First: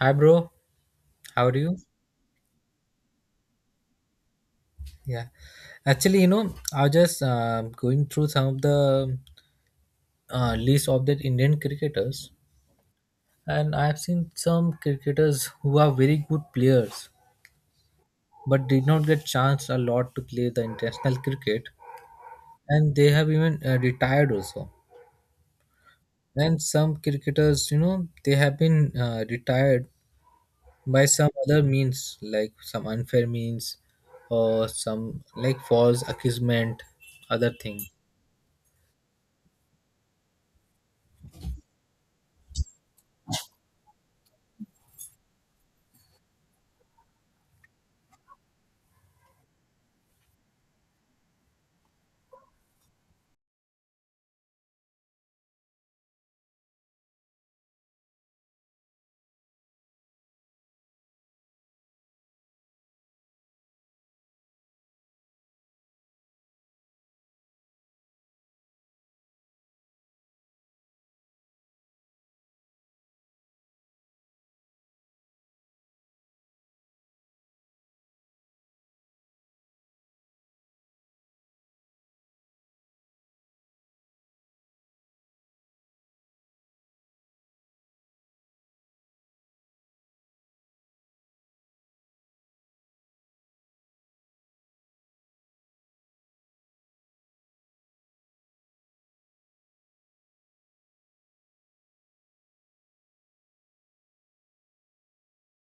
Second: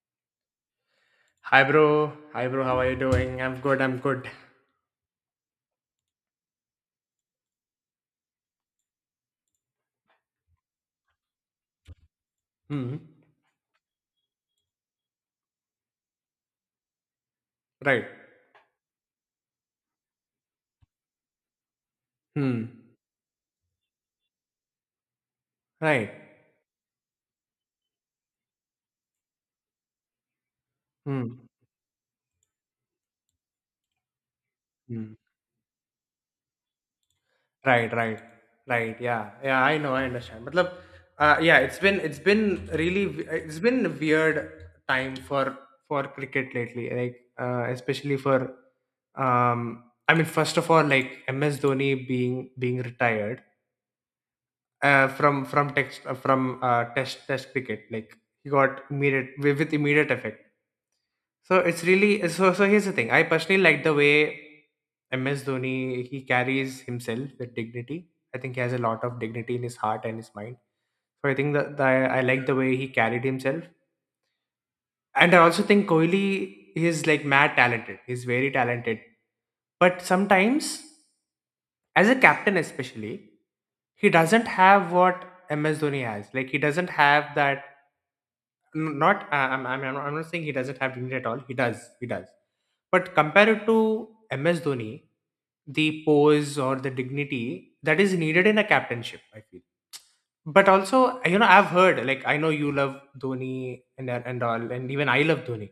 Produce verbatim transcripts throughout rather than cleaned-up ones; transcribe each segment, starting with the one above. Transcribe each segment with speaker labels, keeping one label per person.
Speaker 1: Hi, bro. How are
Speaker 2: Hi
Speaker 1: you?
Speaker 2: bro, hi bro, how are you doing? I'm good, I'm good.
Speaker 1: Yeah. Actually, you know, I was just uh, going through some of the uh, list of the Indian cricketers,
Speaker 2: Hmm.
Speaker 1: and I've seen some cricketers who are very good players
Speaker 2: Right.
Speaker 1: but did not get chance a lot to play the international cricket,
Speaker 2: Hmm.
Speaker 1: and they have even uh, retired also.
Speaker 2: Right.
Speaker 1: And some cricketers, you know, they have been uh, retired by some
Speaker 2: Hmm.
Speaker 1: other means, like some unfair means or
Speaker 2: Hmm.
Speaker 1: some like false accusement, other thing.
Speaker 2: Right, right. Right. Yeah. Yeah, I know, I understand. Matlab, uh, yeah, it's been it's been really w- it's been a weird time for for cricket lately. Like uh, especially for um I mean first of all like M S Dhoni being being retired uh, from from text uh, from uh, test test cricket. Like he got immediate with with immediate effect. So it's really, so. So here's the thing. I personally like the way M S Dhoni he carries himself with dignity. I think he has a lot of dignity in his heart and his mind. So I think that the, I like the way he carried himself. And I also think Kohli is like mad talented. He's very talented. But sometimes, as a captain especially, he doesn't have what M S Dhoni has. Like he doesn't have that N- not I- I'm, I'm I'm I'm not saying he doesn't have dignity at all. He does, he does. But compared to M S Dhoni, the pose or the dignity that is needed in a captainship, I feel. But also, you know, I've heard like I know you love Dhoni and and all, and even I love Dhoni.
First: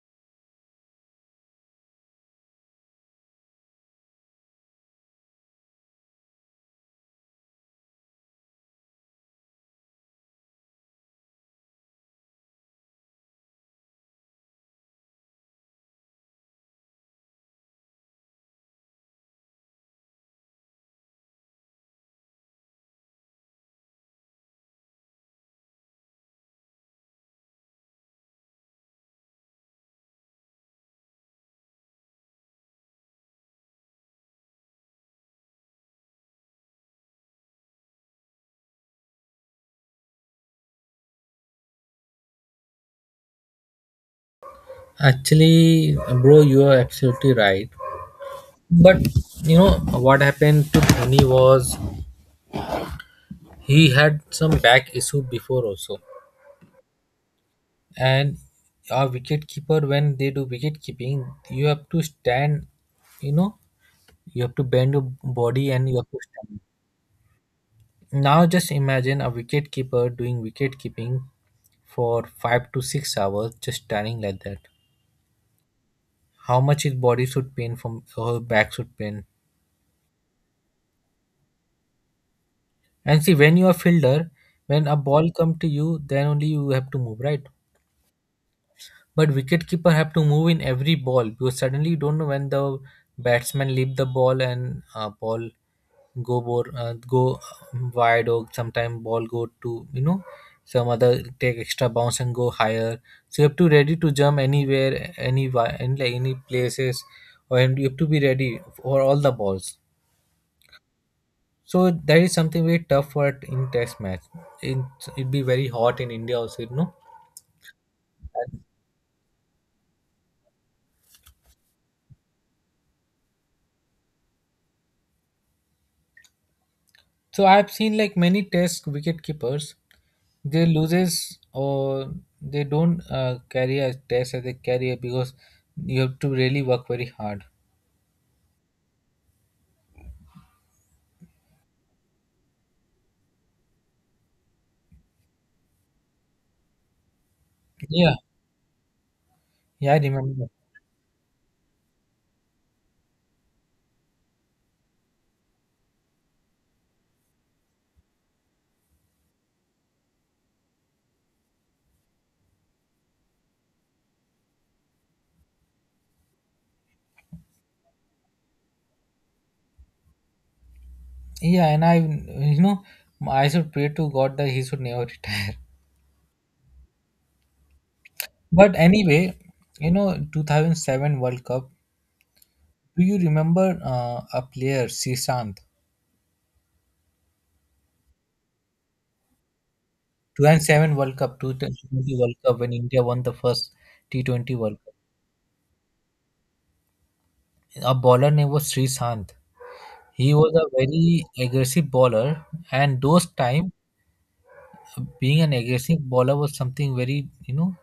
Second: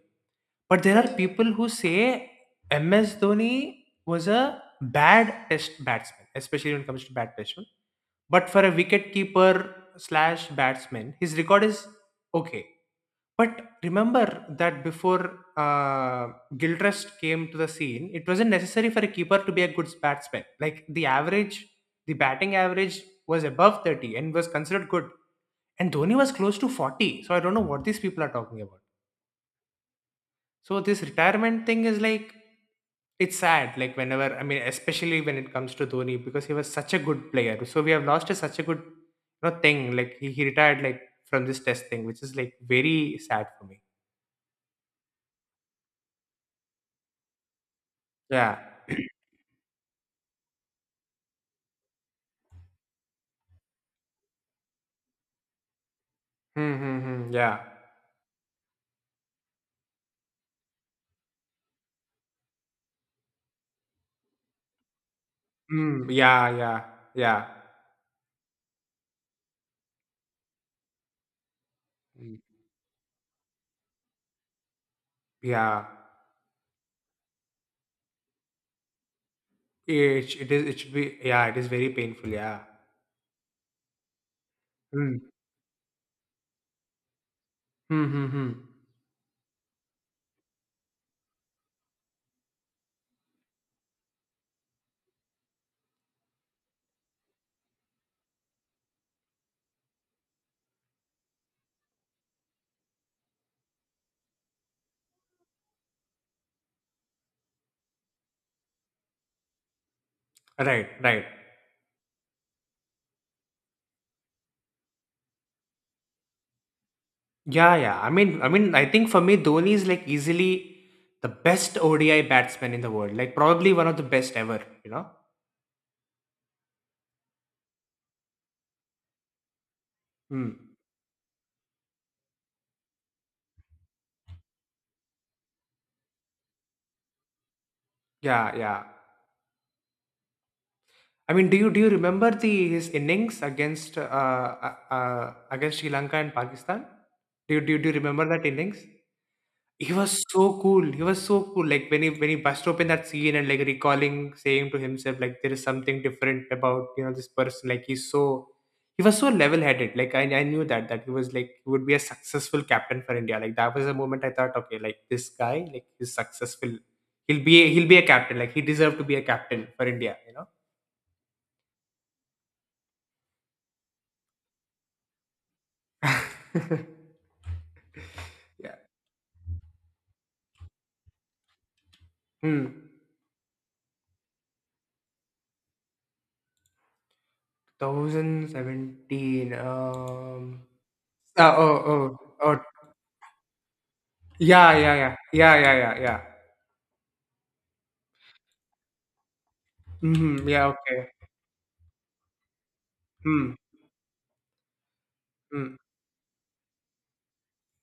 Speaker 2: But there are people who say M S Dhoni was a bad test batsman, especially when it comes to bad batsmen. But for a wicket keeper slash batsman, his record is okay. But remember that before uh, Gilchrist came to the scene, it wasn't necessary for a keeper to be a good batsman. Like the average, the batting average was above thirty and was considered good. And Dhoni was close to forty. So I don't know what these people are talking about. So this retirement thing is like, it's sad. Like whenever, I mean, especially when it comes to Dhoni because he was such a good player. So we have lost a, such a good you know, thing. Like he, he retired like from this test thing, which is like very sad for me.
Speaker 1: Actually, bro, you are absolutely right.
Speaker 2: Yeah.
Speaker 1: But you know what happened to Dhoni was he had some back issue before also,
Speaker 2: Hmm, hmm, hmm, yeah.
Speaker 1: and our wicket keeper when they do wicket keeping, you have to stand. You know, you have to bend your body and you have
Speaker 2: Mm,
Speaker 1: to
Speaker 2: yeah,
Speaker 1: stand.
Speaker 2: yeah, yeah.
Speaker 1: Now just imagine a wicket keeper doing wicket keeping for
Speaker 2: Mm,
Speaker 1: five to six hours, just standing like that.
Speaker 2: yeah.
Speaker 1: How much his body should pain from her back should pain.
Speaker 2: It, it is it should be, yeah, it is very painful, yeah.
Speaker 1: And see, when you are fielder, when a
Speaker 2: Mm.
Speaker 1: ball come to you, then only you have to move, right?
Speaker 2: Hmm, hmm, hmm.
Speaker 1: But wicket keeper have to move in every ball because suddenly you don't know when the batsman leave the ball and uh, ball go bor, uh, go wide, or sometime ball go to, you know, some other take extra bounce and go higher. So you have to ready to jump anywhere, any any like any places, or and you have to be ready for all the balls.
Speaker 2: Right, right.
Speaker 1: So that is something very tough for in test match. It it be very hot in India also, you know.
Speaker 2: Yeah, yeah. I mean I
Speaker 1: And
Speaker 2: mean I think for me Dhoni is like easily the best O D I batsman in the world. Like probably one of the best ever, you know?
Speaker 1: so I've seen like many test wicket keepers,
Speaker 2: Hmm.
Speaker 1: they loses or they don't uh, carry a test as a carrier because you have to really work very hard.
Speaker 2: Yeah, yeah. I mean, do you do you remember the his innings against uh, uh, uh against Sri Lanka and Pakistan? Do you do you, do you
Speaker 1: Yeah,
Speaker 2: remember that innings?
Speaker 1: yeah,
Speaker 2: He
Speaker 1: I
Speaker 2: was
Speaker 1: remember.
Speaker 2: so cool. He was so cool. Like when he when he bust open that scene and like recalling, saying to himself, like there is something different about you know this person. Like he's so he was so level headed. Like I, I knew that that he was like he would be a successful captain for India. Like that was a moment I thought, okay, like this guy, like he's successful. He'll be a, he'll be a captain. Like he deserved to be a captain for India. You know.
Speaker 1: Yeah, and I, you know, I should pray to God that he should never retire.
Speaker 2: yeah.
Speaker 1: But anyway, you know, two thousand seven World Cup.
Speaker 2: Hmm.
Speaker 1: Do you remember uh, a player, Srishant?
Speaker 2: twenty seventeen. Um.
Speaker 1: two thousand seven World Cup,
Speaker 2: Uh, oh,
Speaker 1: two thousand twenty
Speaker 2: oh,
Speaker 1: World Cup
Speaker 2: oh.
Speaker 1: when India won the first T twenty
Speaker 2: Yeah,
Speaker 1: World
Speaker 2: yeah,
Speaker 1: Cup.
Speaker 2: yeah. Yeah, yeah, yeah, yeah.
Speaker 1: A bowler name was Sri Sant. He
Speaker 2: Mhm.
Speaker 1: was
Speaker 2: Yeah,
Speaker 1: a
Speaker 2: okay.
Speaker 1: very aggressive bowler, and those
Speaker 2: Mm,
Speaker 1: time being an
Speaker 2: mm.
Speaker 1: aggressive bowler was something very, you know,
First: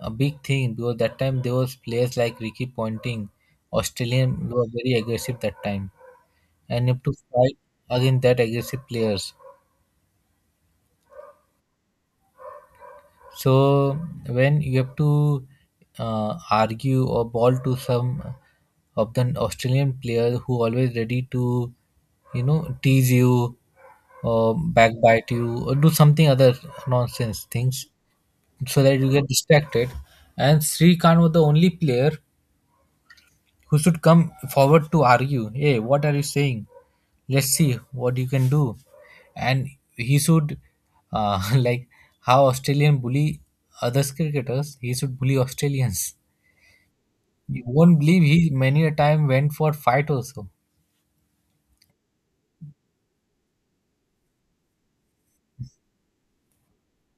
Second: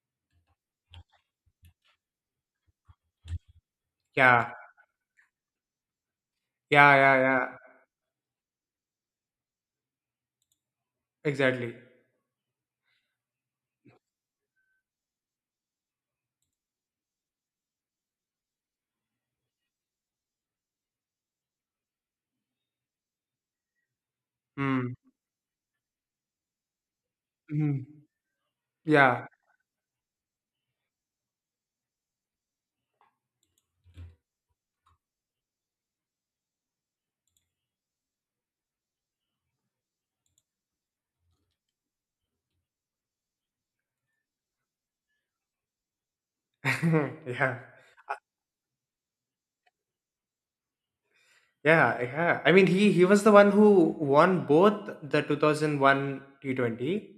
Speaker 1: a big thing because that time there was players like Ricky Ponting, Australian,
Speaker 2: Yeah.
Speaker 1: who were very aggressive that time, and you
Speaker 2: Yeah,
Speaker 1: have to
Speaker 2: yeah, yeah.
Speaker 1: fight against that aggressive players.
Speaker 2: Exactly.
Speaker 1: So when you have to uh, argue or ball to some of the Australian player who always ready to, you know, tease you or
Speaker 2: Mm.
Speaker 1: backbite you or do something other nonsense
Speaker 2: Mhm.
Speaker 1: things so that you
Speaker 2: Yeah.
Speaker 1: get distracted. And Sri Khan was the only player who should come forward to argue. Hey, what are you saying? Let's see what you can do. And he should uh, like how Australian bully other cricketers, he should bully Australians. You won't believe, he many a time went for fight also.
Speaker 2: Yeah. Yeah, yeah. I mean, he he was the one who won both the two thousand one T twenty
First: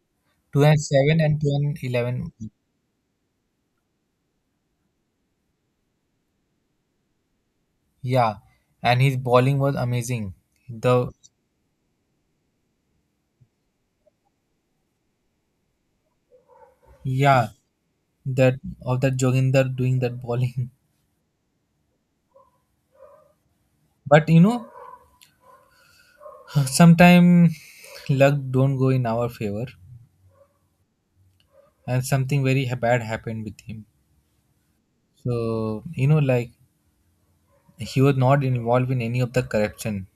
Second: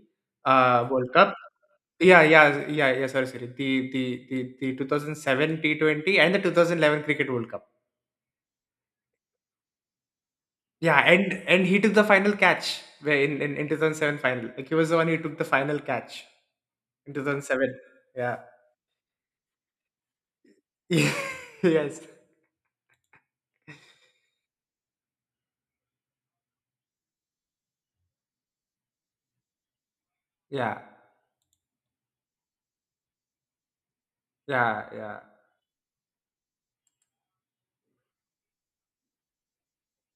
Speaker 1: 2 and
Speaker 2: uh World
Speaker 1: 7
Speaker 2: Cup.
Speaker 1: and 2 and
Speaker 2: Yeah,
Speaker 1: 11
Speaker 2: yeah, yeah, yeah. Sorry, sorry. The the the the twenty oh seven T twenty and the two thousand eleven Cricket World Cup.
Speaker 1: Yeah, and his bowling was amazing.
Speaker 2: Yeah,
Speaker 1: The,
Speaker 2: and and he took the final catch where in in, in two thousand seven final. Like he was the one who took the final catch.
Speaker 1: yeah,
Speaker 2: two thousand seven. Yeah.
Speaker 1: that of that Joginder doing that bowling.
Speaker 2: yes.
Speaker 1: But you know, sometime luck don't go in our favor,
Speaker 2: Yeah.
Speaker 1: and something very ha- bad happened with him.
Speaker 2: Yeah. Yeah.
Speaker 1: So you know, like, he was not involved in any of the corruption.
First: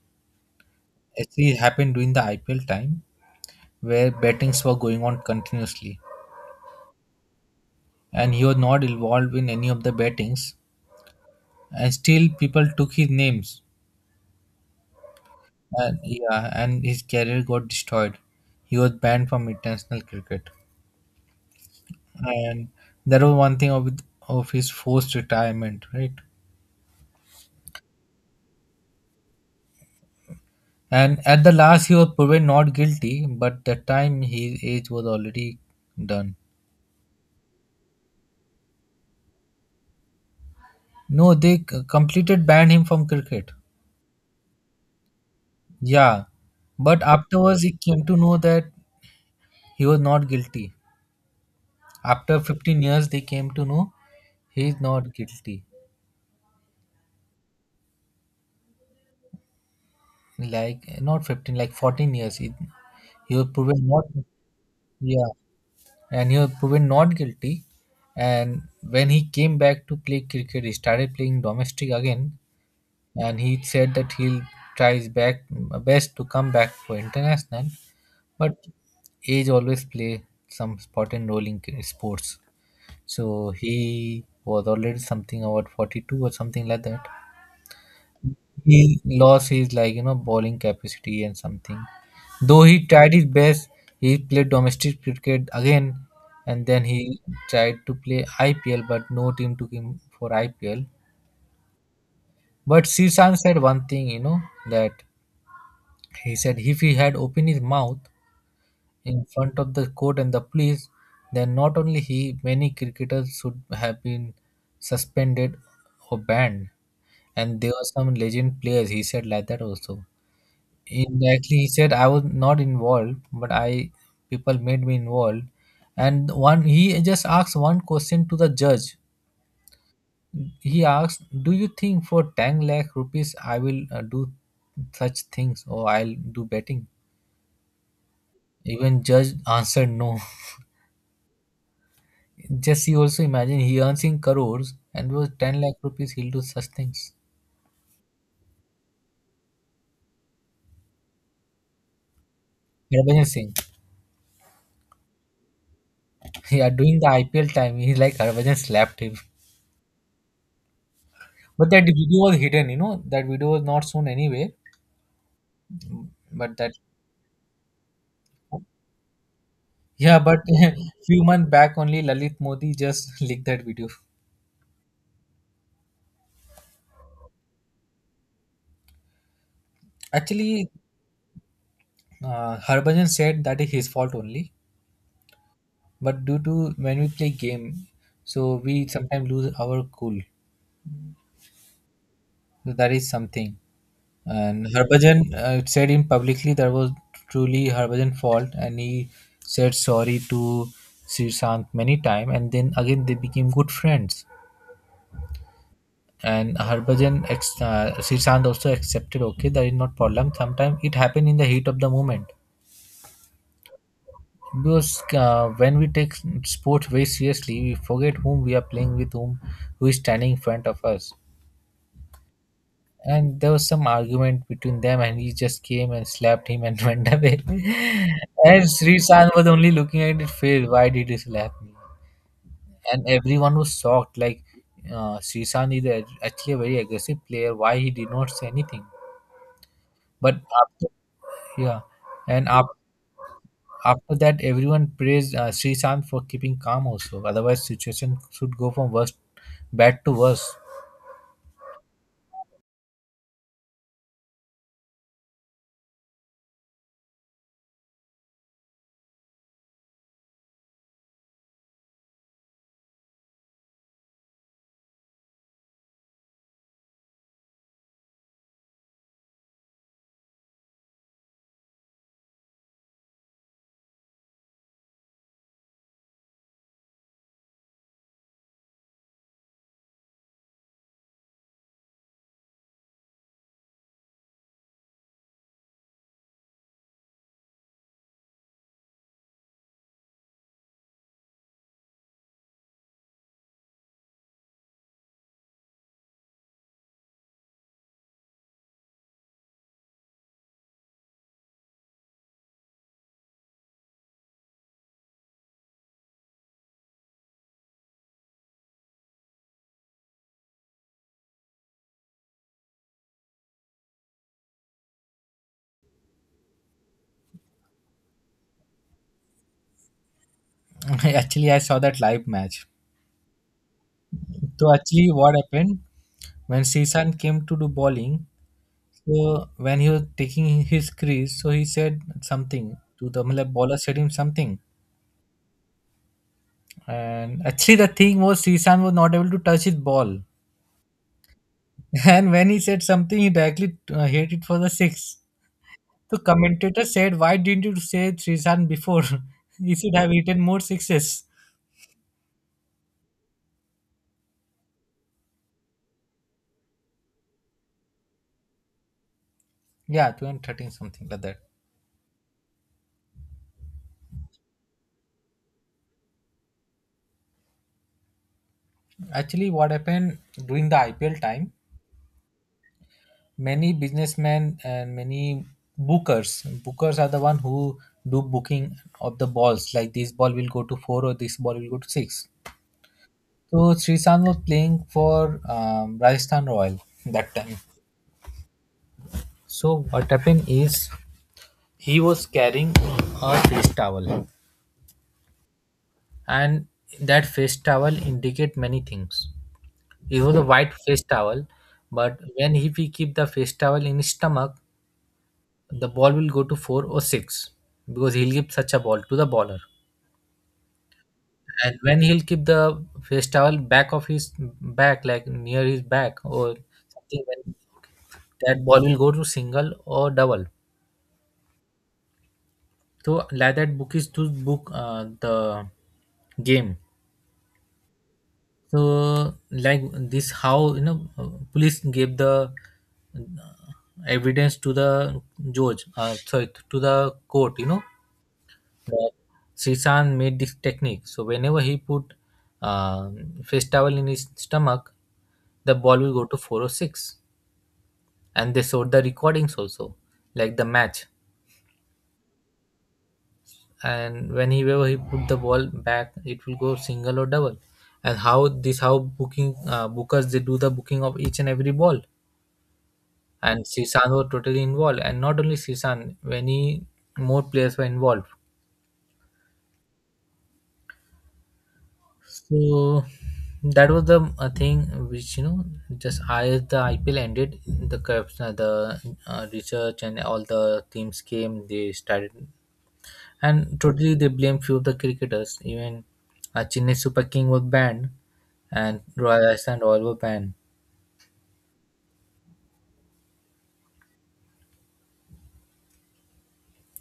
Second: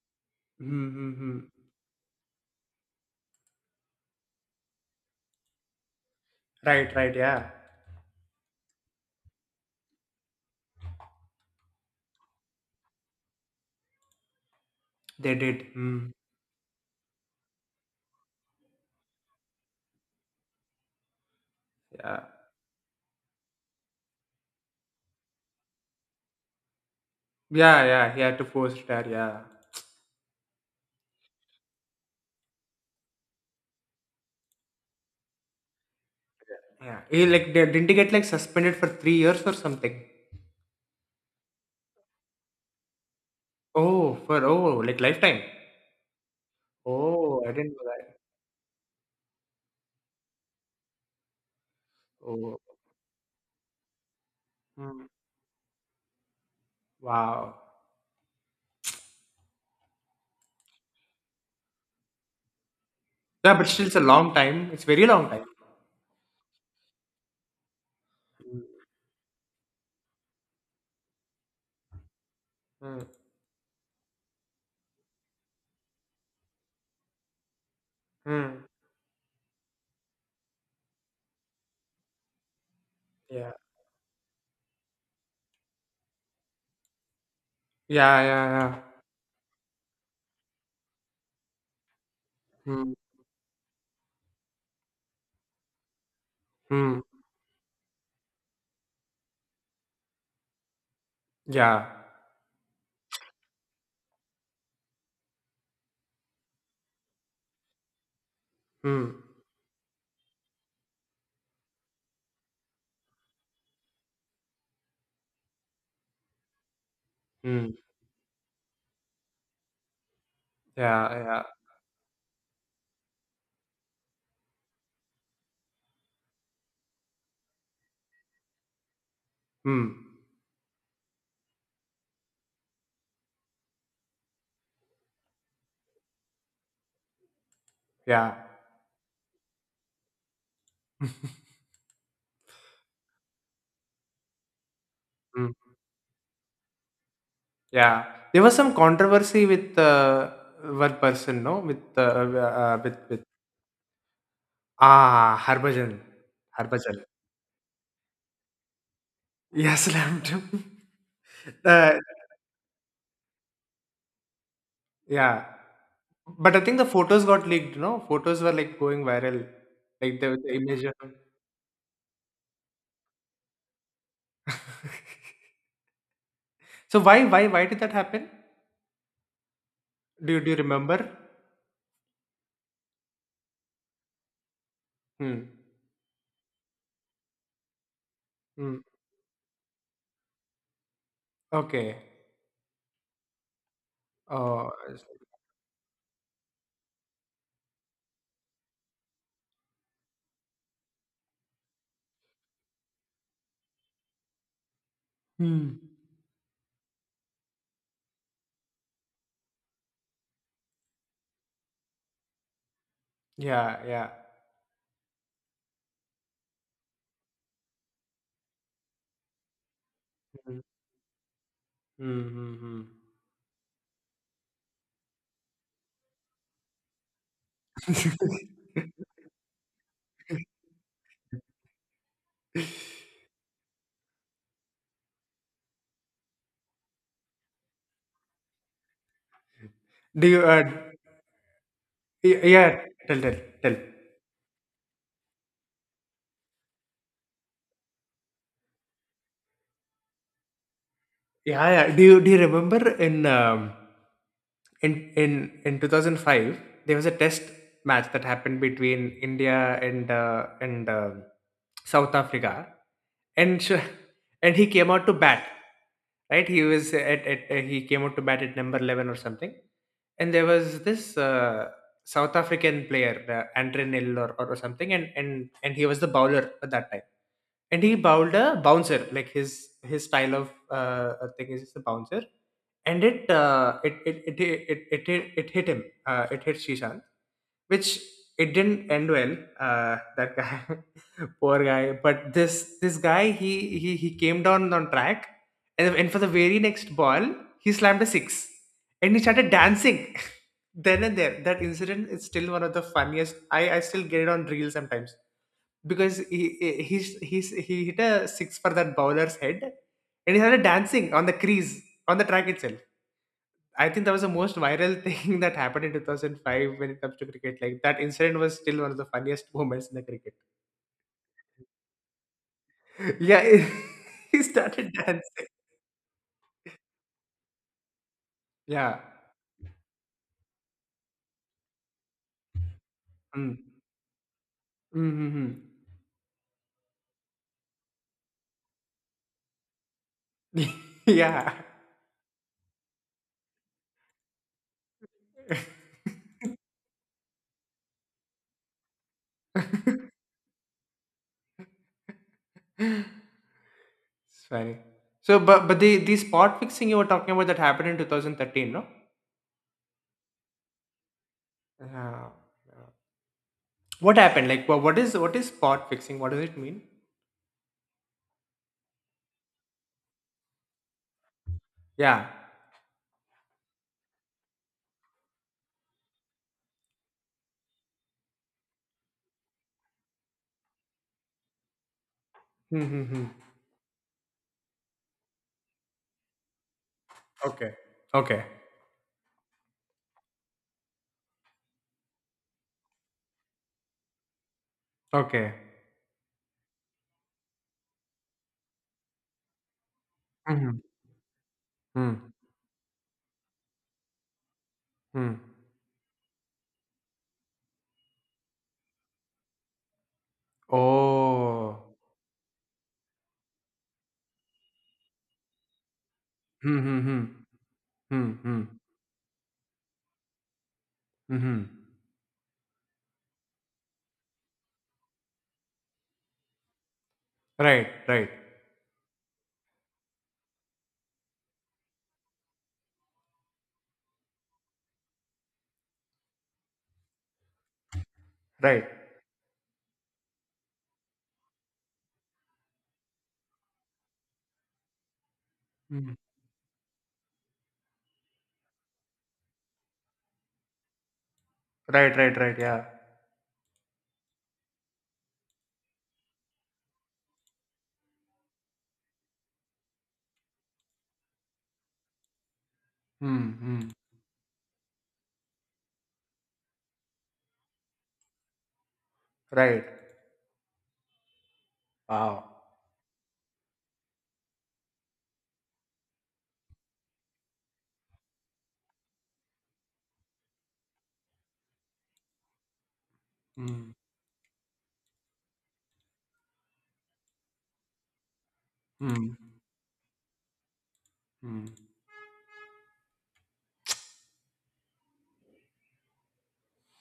Speaker 2: Mm-hmm.
Speaker 1: Actually, it
Speaker 2: Mm-hmm.
Speaker 1: happened during the I P L time where bettings were going on continuously,
Speaker 2: Right. Right. Yeah.
Speaker 1: and he was not involved in any of the bettings. And still, people took his names,
Speaker 2: They did.
Speaker 1: and
Speaker 2: Mm.
Speaker 1: yeah, and his career got destroyed. He was banned from international cricket,
Speaker 2: Yeah.
Speaker 1: and that was one thing of of his forced retirement, right?
Speaker 2: Yeah. Yeah. He had to force retire. Yeah.
Speaker 1: And at the last, he was proven not guilty, but that time his age was already done.
Speaker 2: Yeah. He like they- didn't he get like suspended for three years or something?
Speaker 1: No, they c- completed banned him from cricket.
Speaker 2: Oh, for oh, like lifetime.
Speaker 1: Yeah, but
Speaker 2: Oh, I
Speaker 1: afterwards he
Speaker 2: didn't know
Speaker 1: came
Speaker 2: that.
Speaker 1: to know that he was not guilty. After
Speaker 2: Oh.
Speaker 1: fifteen years, they came to know he is
Speaker 2: Mm.
Speaker 1: not guilty.
Speaker 2: Wow.
Speaker 1: Like, not fifteen, like fourteen years. He, he was
Speaker 2: Yeah, but
Speaker 1: proven
Speaker 2: still, it's a
Speaker 1: not,
Speaker 2: long time. It's very long
Speaker 1: yeah,
Speaker 2: time.
Speaker 1: and he was proven not guilty. And
Speaker 2: Mm.
Speaker 1: when he came back to play cricket, he started playing domestic again.
Speaker 2: Mm.
Speaker 1: And he said that he'll try his back, best to come back for international. But
Speaker 2: Mm.
Speaker 1: age always play some important role in sports. So
Speaker 2: Yeah.
Speaker 1: he was already something about forty-two or something like that.
Speaker 2: Yeah. Yeah.
Speaker 1: He lost his, like, you know, bowling capacity and something. Though
Speaker 2: Yeah.
Speaker 1: he
Speaker 2: Mm.
Speaker 1: tried his best, he played domestic cricket again, and then
Speaker 2: Mm.
Speaker 1: he tried to play I P L, but no team took him for I P L.
Speaker 2: Yeah.
Speaker 1: But Srisan said one thing, you know, that he said if he had opened his mouth
Speaker 2: Mm.
Speaker 1: in front of the court and the police, then not only he, many cricketers should have been suspended or banned. And there
Speaker 2: Mm.
Speaker 1: were some legend players, he said like that also.
Speaker 2: Yeah, yeah.
Speaker 1: Indirectly, he said, I was not involved, but I people made me involved. And one, he just asked one question to the judge.
Speaker 2: Hmm.
Speaker 1: He asked, do you think for ten lakh rupees I will uh, do such things or I'll do betting?
Speaker 2: Yeah.
Speaker 1: Even judge answered no. Just you also imagine he earns in crores, and was
Speaker 2: Mm.
Speaker 1: ten lakh rupees he'll do such things.
Speaker 2: Yeah. There was some controversy with uh, one person, no? With uh, uh, with with
Speaker 1: Harbhajan Singh.
Speaker 2: ah Harbhajan,
Speaker 1: Yeah, during
Speaker 2: Harbhajan.
Speaker 1: the I P L time, he like Harbhajan slapped him.
Speaker 2: Yes, slammed him.
Speaker 1: But that
Speaker 2: uh,
Speaker 1: video was hidden, you know, that video was not shown anywhere.
Speaker 2: yeah. But
Speaker 1: But
Speaker 2: I
Speaker 1: that,
Speaker 2: think the photos got leaked. No, photos were like going viral, like
Speaker 1: yeah,
Speaker 2: the,
Speaker 1: but
Speaker 2: the image of him.
Speaker 1: few months back only Lalit Modi just leaked that video.
Speaker 2: So why why why did that happen? Do you do you
Speaker 1: Actually,
Speaker 2: remember?
Speaker 1: uh, Harbhajan said that is his fault only.
Speaker 2: Hmm.
Speaker 1: But due to when we play game, so
Speaker 2: Hmm.
Speaker 1: we sometimes lose our cool.
Speaker 2: Okay.
Speaker 1: So that is something. And
Speaker 2: Oh. I see.
Speaker 1: Harbhajan uh, said him publicly that was truly Harbhajan's fault, and he said sorry to Sri Sant many times, and then again they became good friends.
Speaker 2: Hmm.
Speaker 1: And Harbhajan, ex- uh, Sri Sant also accepted, okay, there is not problem. Sometimes it happened in the heat of the moment.
Speaker 2: Yeah. Yeah.
Speaker 1: Because uh, when we take sports very seriously, we forget whom we are playing with, whom who is standing in front of us.
Speaker 2: Mm-hmm.
Speaker 1: And there was some argument between them and he just came and slapped him and went away. And Sri San was only looking at it failed, why did he slap me? And everyone was shocked like, uh, Sri San is a- actually a very aggressive player, why he did not say anything?
Speaker 2: Do
Speaker 1: But
Speaker 2: you, uh,
Speaker 1: after, yeah,
Speaker 2: y-
Speaker 1: and
Speaker 2: yeah,
Speaker 1: after,
Speaker 2: tell, tell, tell.
Speaker 1: after that everyone praised uh, Sri San for keeping calm, also otherwise situation should go from worst bad to worse.
Speaker 2: Yeah, yeah. Do you, do you remember in, um, in, in, in two thousand five, there was a test match that happened between India and, uh, and, uh, South Africa. And, sh- and he came out to bat, right? He was at, at, uh, he came out to bat at number eleven or something. And there was this, uh, South African player, uh, Andre Nil or, or something, and and and he was the bowler at that time, and he bowled a bouncer. Like his his style of uh, uh, thing is the bouncer, and it uh, it, it, it it it it it hit him. Uh, it hit Shishan, which it didn't end well. Uh, that guy, poor guy. But this this guy, he he he came down on track, and, and for the very next ball, he slammed a six, and he started dancing. Then and there, that incident is still one of the funniest. I i still get it on reel sometimes because he he he he hit a six for that bowler's head and he started dancing on the crease, on the track itself. I think that was the most viral thing that happened in two thousand five when it comes to cricket. Like, that incident was still one of the funniest moments in the cricket.
Speaker 1: Actually, I saw that live match.
Speaker 2: yeah, he he
Speaker 1: So
Speaker 2: started
Speaker 1: actually what
Speaker 2: dancing,
Speaker 1: happened when Srisan came to do bowling,
Speaker 2: yeah.
Speaker 1: so when he was taking his crease, so he said something to the matlab,
Speaker 2: Mm.
Speaker 1: bowler said him something.
Speaker 2: Mm-hmm.
Speaker 1: And actually, the thing was Srisan was not able to touch his ball.
Speaker 2: yeah
Speaker 1: And when he said something, he directly uh, hit it for the six. The commentator said, "Why didn't you say Srisan before? He should have hit more sixes."
Speaker 2: It's funny. So, but but the the spot fixing you were talking about that happened in twenty thirteen, no?
Speaker 1: Yeah, two thirteen something like that.
Speaker 2: Yeah. What happened? Like, wha- what is what is spot fixing? What does it mean?
Speaker 1: Actually, what happened during the I P L time?
Speaker 2: Yeah.
Speaker 1: Many businessmen and many bookers bookers are the one who do booking of the balls, like this ball will go to four or this ball will go to six.
Speaker 2: Mm-hmm.
Speaker 1: So Srisan was playing for um, Rajasthan Royal that time.
Speaker 2: Okay. Okay.
Speaker 1: So what happened is he was carrying a face towel,
Speaker 2: Okay.
Speaker 1: and that face towel indicate many things. It was a white
Speaker 2: Mm-hmm.
Speaker 1: face towel, but
Speaker 2: Mm-hmm.
Speaker 1: when he, he keep the face towel in his stomach, the ball will go to four or six, because he'll give such a ball to the bowler. And
Speaker 2: Oh.
Speaker 1: when he'll keep the face towel back of his back, like near his back or
Speaker 2: Mm-hmm.
Speaker 1: something, when
Speaker 2: Mm-hmm.
Speaker 1: that ball will go to single or double.
Speaker 2: Mm-hmm.
Speaker 1: So like that book is to book uh, the game.
Speaker 2: Right. Right.
Speaker 1: So like this, how you know uh, police gave the uh, evidence to the judge, uh, sorry, to the court, you know,
Speaker 2: Right.
Speaker 1: that Srisan made this technique. So whenever he put um, face towel in his stomach, the ball will
Speaker 2: Mm.
Speaker 1: go to four or six. And they showed the recordings also, like the match.
Speaker 2: Right. Right. Right. Yeah.
Speaker 1: And whenever he put the ball back, it will go single or double. And how this how booking uh, bookers they do the booking of each and every ball. And
Speaker 2: Mm-hmm.
Speaker 1: Srisan were totally involved. And not only Srisan, many more players were involved.
Speaker 2: Right. Wow.
Speaker 1: So that was the uh, thing which, you know, just as the I P L ended, the cups, uh, the uh, research and all the teams came. They started, and
Speaker 2: Mm-hmm.
Speaker 1: totally they blame few of the cricketers. Even uh, Chennai Super King was banned, and
Speaker 2: Mm.
Speaker 1: Royal
Speaker 2: Mm,
Speaker 1: Iceland Royal were banned.
Speaker 2: mm.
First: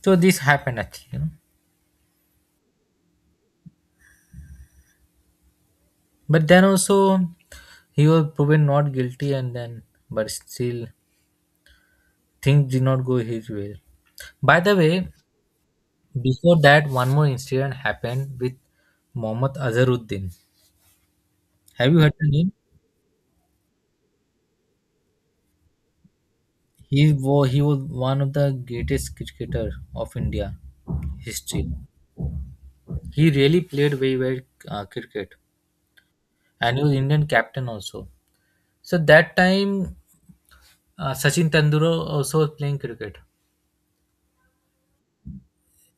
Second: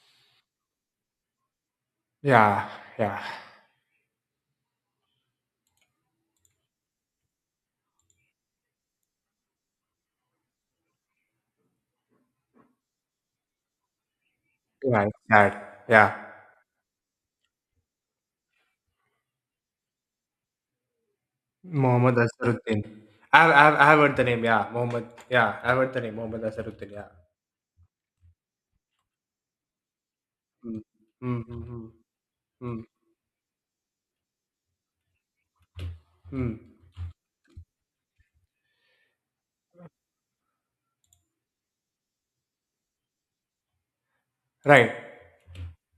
Speaker 1: So this happened actually, you know.
Speaker 2: Yeah. Yeah.
Speaker 1: But then also he was proven not guilty, and then but still things did not go his way. By the
Speaker 2: Yeah.
Speaker 1: way,
Speaker 2: It's sad. Yeah.
Speaker 1: before that, one more incident happened with Mohammad Azharuddin. Have you
Speaker 2: Mohammad
Speaker 1: heard the name?
Speaker 2: Asaruddin. I've, I've, I've heard the name, yeah. Mohammad, yeah. I've heard the name, Mohammad Asaruddin, yeah.
Speaker 1: He was, he was one of the greatest cricketer of India
Speaker 2: Mm. Mm, mm,
Speaker 1: history.
Speaker 2: mm, mm,
Speaker 1: He really played very well uh, cricket,
Speaker 2: mm.
Speaker 1: and he was Indian captain also. So that time, uh, Sachin Tendulkar also was playing cricket,
Speaker 2: Right,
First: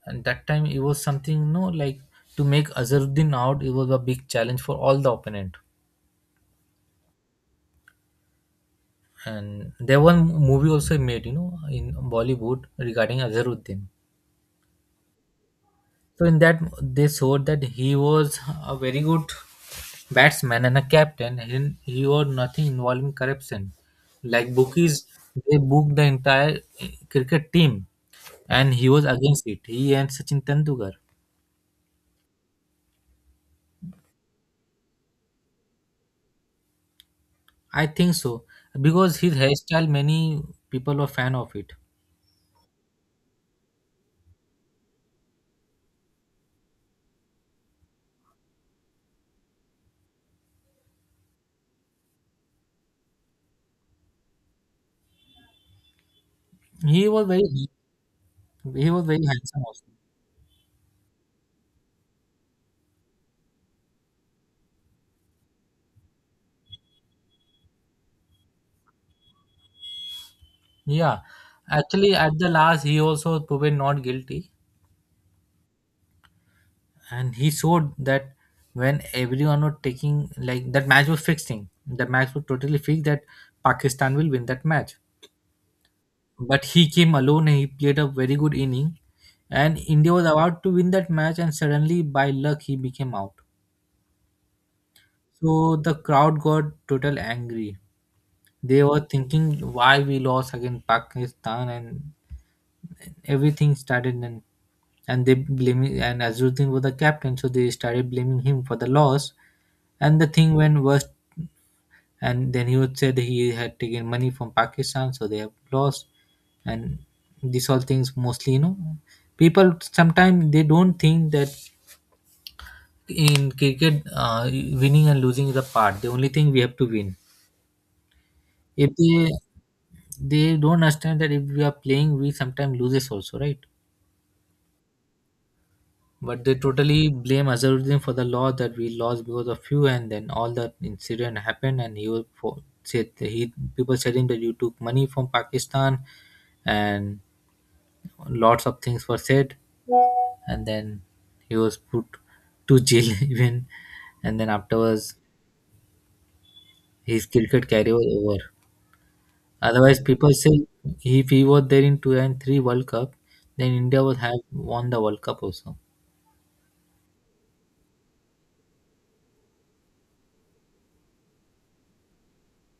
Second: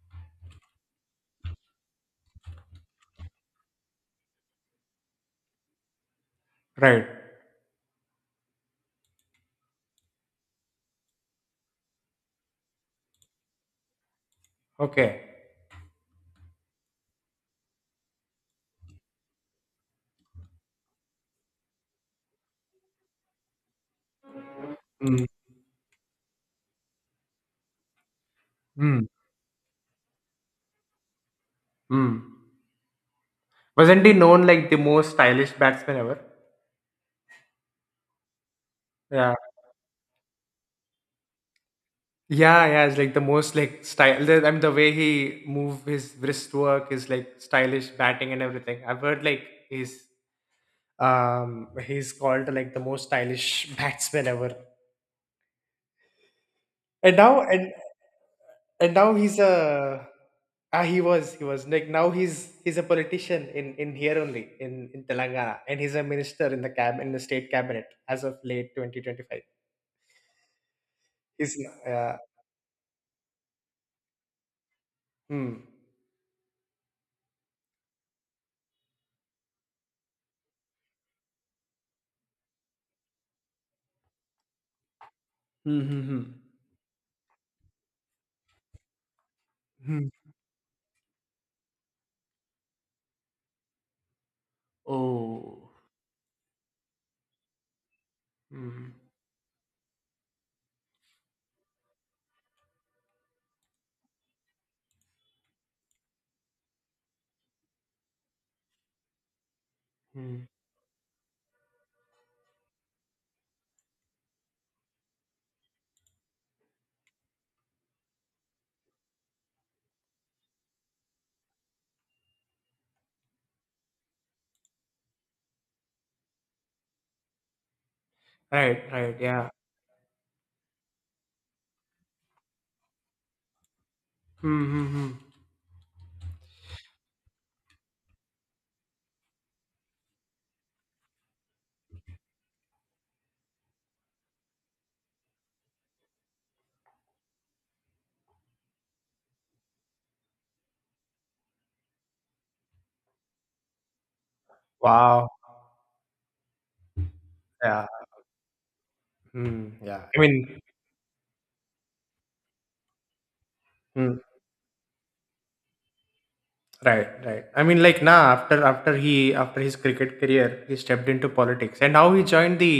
Speaker 1: and that time it was something you know like to make Azharuddin out. It was a big challenge for all the opponent,
Speaker 2: right.
Speaker 1: and there was one movie also made, you know, in Bollywood regarding Azharuddin.
Speaker 2: Okay.
Speaker 1: So in that they showed that he was a very good batsman and a captain, and he owed nothing involving corruption. Like bookies,
Speaker 2: Mm,
Speaker 1: they booked the entire eh, cricket team, and he was
Speaker 2: mm,
Speaker 1: against it. He and Sachin Tendulkar.
Speaker 2: mm. Wasn't he known like the most stylish batsman ever?
Speaker 1: I think so because
Speaker 2: Yeah.
Speaker 1: his hairstyle, many people were fan of it.
Speaker 2: Yeah, yeah, it's like the most like style. the- I mean, the way he move his wrist work is like stylish batting and everything. I've heard like he's um he's called like the most stylish batsman ever.
Speaker 1: He
Speaker 2: And
Speaker 1: was
Speaker 2: now
Speaker 1: very
Speaker 2: and
Speaker 1: he
Speaker 2: and
Speaker 1: was
Speaker 2: now
Speaker 1: very
Speaker 2: he's
Speaker 1: handsome also.
Speaker 2: a ah he was he was like now he's he's a politician in in here only in in Telangana and he's a minister in the cab in the state cabinet as of late twenty twenty-five.
Speaker 1: Yeah,
Speaker 2: He's uh,
Speaker 1: actually at the last he also proven not guilty.
Speaker 2: hmm.
Speaker 1: And he showed that when everyone was taking like that match was fixing, the match was totally fixed that Pakistan will win that match,
Speaker 2: Hmm, hmm, hmm.
Speaker 1: but he came alone and he played a very good inning, and
Speaker 2: Hmm.
Speaker 1: India was about to win that match and suddenly by luck he became out.
Speaker 2: Oh.
Speaker 1: So the crowd got total angry, they
Speaker 2: Hmm.
Speaker 1: were thinking why we lost against Pakistan, and everything started, and and they blaming, and Azruddin was the captain, so they started blaming him for the loss. And the
Speaker 2: Hmm.
Speaker 1: thing went worse, and then he would say that he had taken money from Pakistan, so they have lost. And these all things mostly, you know, people sometimes they don't think that in cricket, uh, winning and losing is a part. The only thing we have to win.
Speaker 2: Right,
Speaker 1: If
Speaker 2: right,
Speaker 1: they
Speaker 2: yeah.
Speaker 1: they don't understand that if we are playing, we sometimes loses also, right?
Speaker 2: Hmm, hmm, hmm.
Speaker 1: But they totally blame Azaruddin for the law that we lost because of you, and then all that incident happened, and he was for, said that he people said him that you took money from Pakistan, and lots of things were said, and then he was put to jail even, and then afterwards
Speaker 2: Wow.
Speaker 1: his cricket
Speaker 2: Yeah.
Speaker 1: career was over.
Speaker 2: Hmm,
Speaker 1: Otherwise,
Speaker 2: yeah. I
Speaker 1: people
Speaker 2: mean,
Speaker 1: say if he was there in two and three World Cup, then India would have won the World Cup also.
Speaker 2: right, right. I mean, like now after after he after his cricket career, he stepped into politics, and now he joined the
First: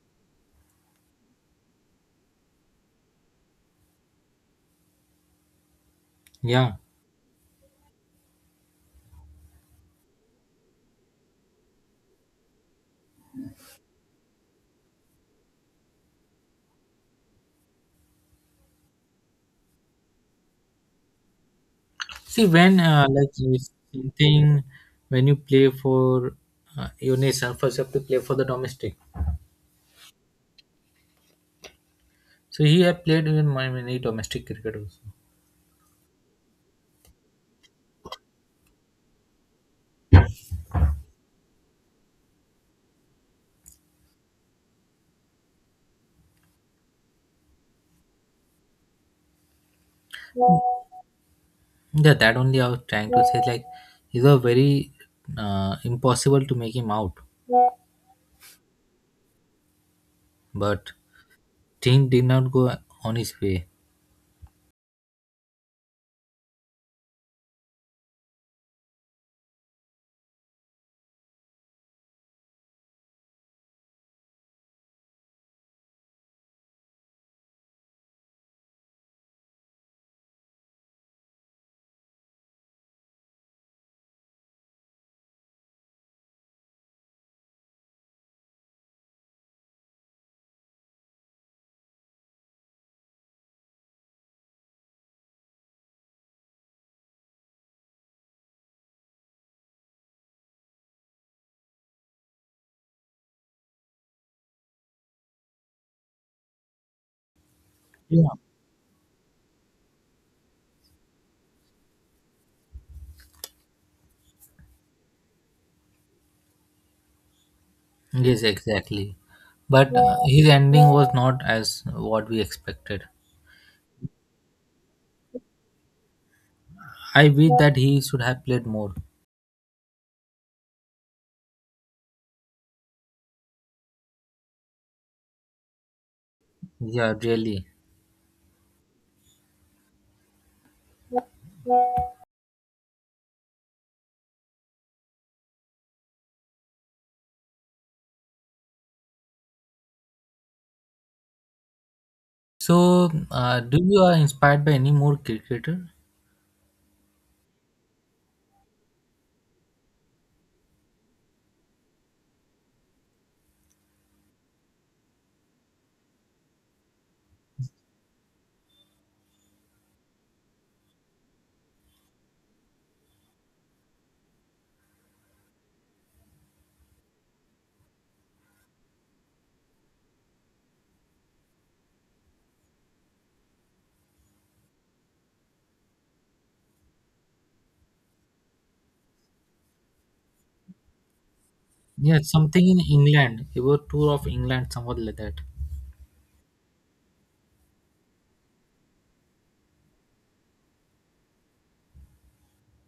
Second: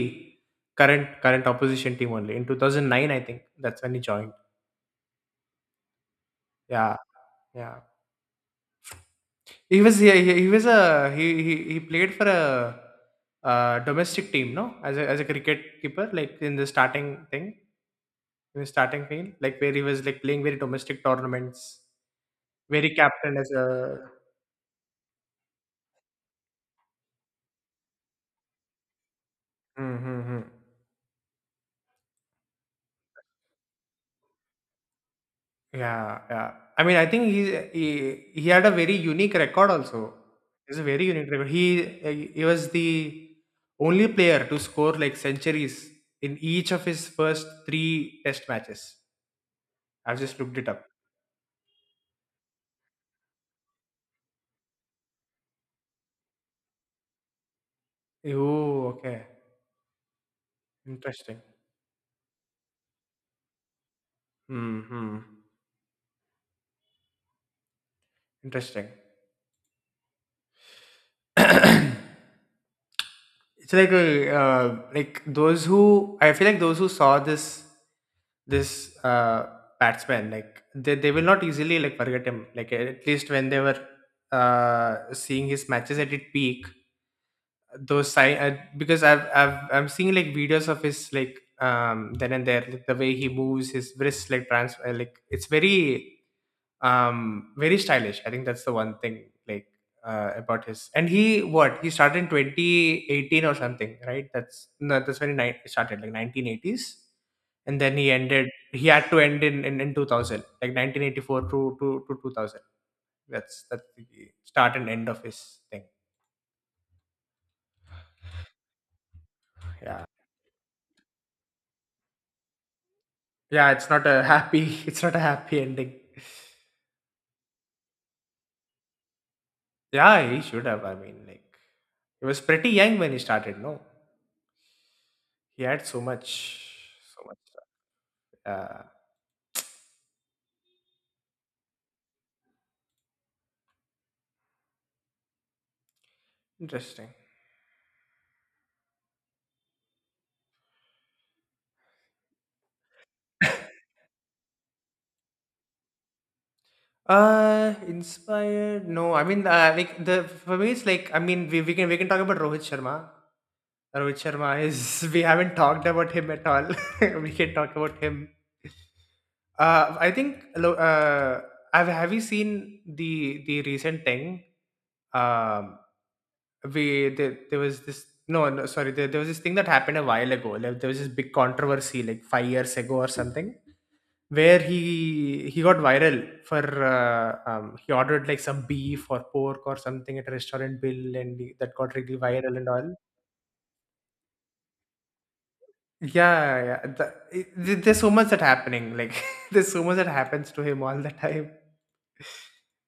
Speaker 2: current current opposition team only in two thousand nine. I think that's when he joined.
Speaker 1: Yeah.
Speaker 2: Yeah, yeah. He was he, he he was a he he he played for a, uh domestic team, no, as a as a cricket keeper, like in the starting thing, in the starting field, like where he was like playing very domestic tournaments,
Speaker 1: See, when
Speaker 2: very
Speaker 1: uh, like
Speaker 2: captain as
Speaker 1: you
Speaker 2: a.
Speaker 1: something when you play for uh, your nation, first you have to play for the domestic.
Speaker 2: Mm-hmm.
Speaker 1: So he have played with my- many domestic cricket also.
Speaker 2: Yeah, yeah. I mean, I think he he, he had a very unique record also. It's a very unique record. He he was the only player to score like centuries in each of his first three test matches. I've just looked it up.
Speaker 1: Yeah, that only I was trying to say. Like, it was very uh, impossible to make him out,
Speaker 2: Oh, okay.
Speaker 1: but
Speaker 2: Interesting.
Speaker 1: thing did not go on his way.
Speaker 2: Hmm. Interesting. It's like uh, uh, like those who I feel like those who saw this this uh, batsman, like they, they will not easily like forget him, like at least when they were uh, seeing his matches at its peak, those sign uh, because I've, I've I'm seeing like videos of his like um then and there, like the way he moves his wrists like trans uh, like it's very um very stylish. I think that's the one thing, like uh, about his. And he what he started in twenty eighteen or something, right? That's no, that's when he ni- started, like nineteen eighties, and then he
Speaker 1: Yeah.
Speaker 2: ended, he had to end in in, in two thousand, like nineteen eighty-four to, to to two thousand. that's that's the start and end of his thing.
Speaker 1: Yes, exactly. But
Speaker 2: Yeah,
Speaker 1: uh, his ending was not as what we expected.
Speaker 2: yeah, it's not a happy it's not a happy ending.
Speaker 1: I wish that he should have played more.
Speaker 2: Yeah, he should have, I mean, like he was pretty young when he started, no? He had so much,
Speaker 1: Yeah,
Speaker 2: so much
Speaker 1: really.
Speaker 2: stuff. Interesting.
Speaker 1: So, uh, do you are inspired by any more cricketer?
Speaker 2: Uh, inspired? No, I mean, uh, like the for me, it's like, I mean, we, we can we can talk about Rohit Sharma. Rohit Sharma is we haven't talked about him at all. We can talk about him. Uh, I think. lo- Uh, have have you seen the the recent thing? Um, we there, there was this, no no, sorry, there, there was this thing that happened a while ago. Like, there was this big controversy like five years ago or something, where he he got viral for uh, um, he ordered like some beef or pork or something at a restaurant bill and he- that got really
Speaker 1: Yeah,
Speaker 2: viral
Speaker 1: something
Speaker 2: and
Speaker 1: in
Speaker 2: all.
Speaker 1: England, about tour of England, somewhat like that.
Speaker 2: Yeah, yeah, the, it, th- there's so much that happening, like there's so much that happens to him all the time.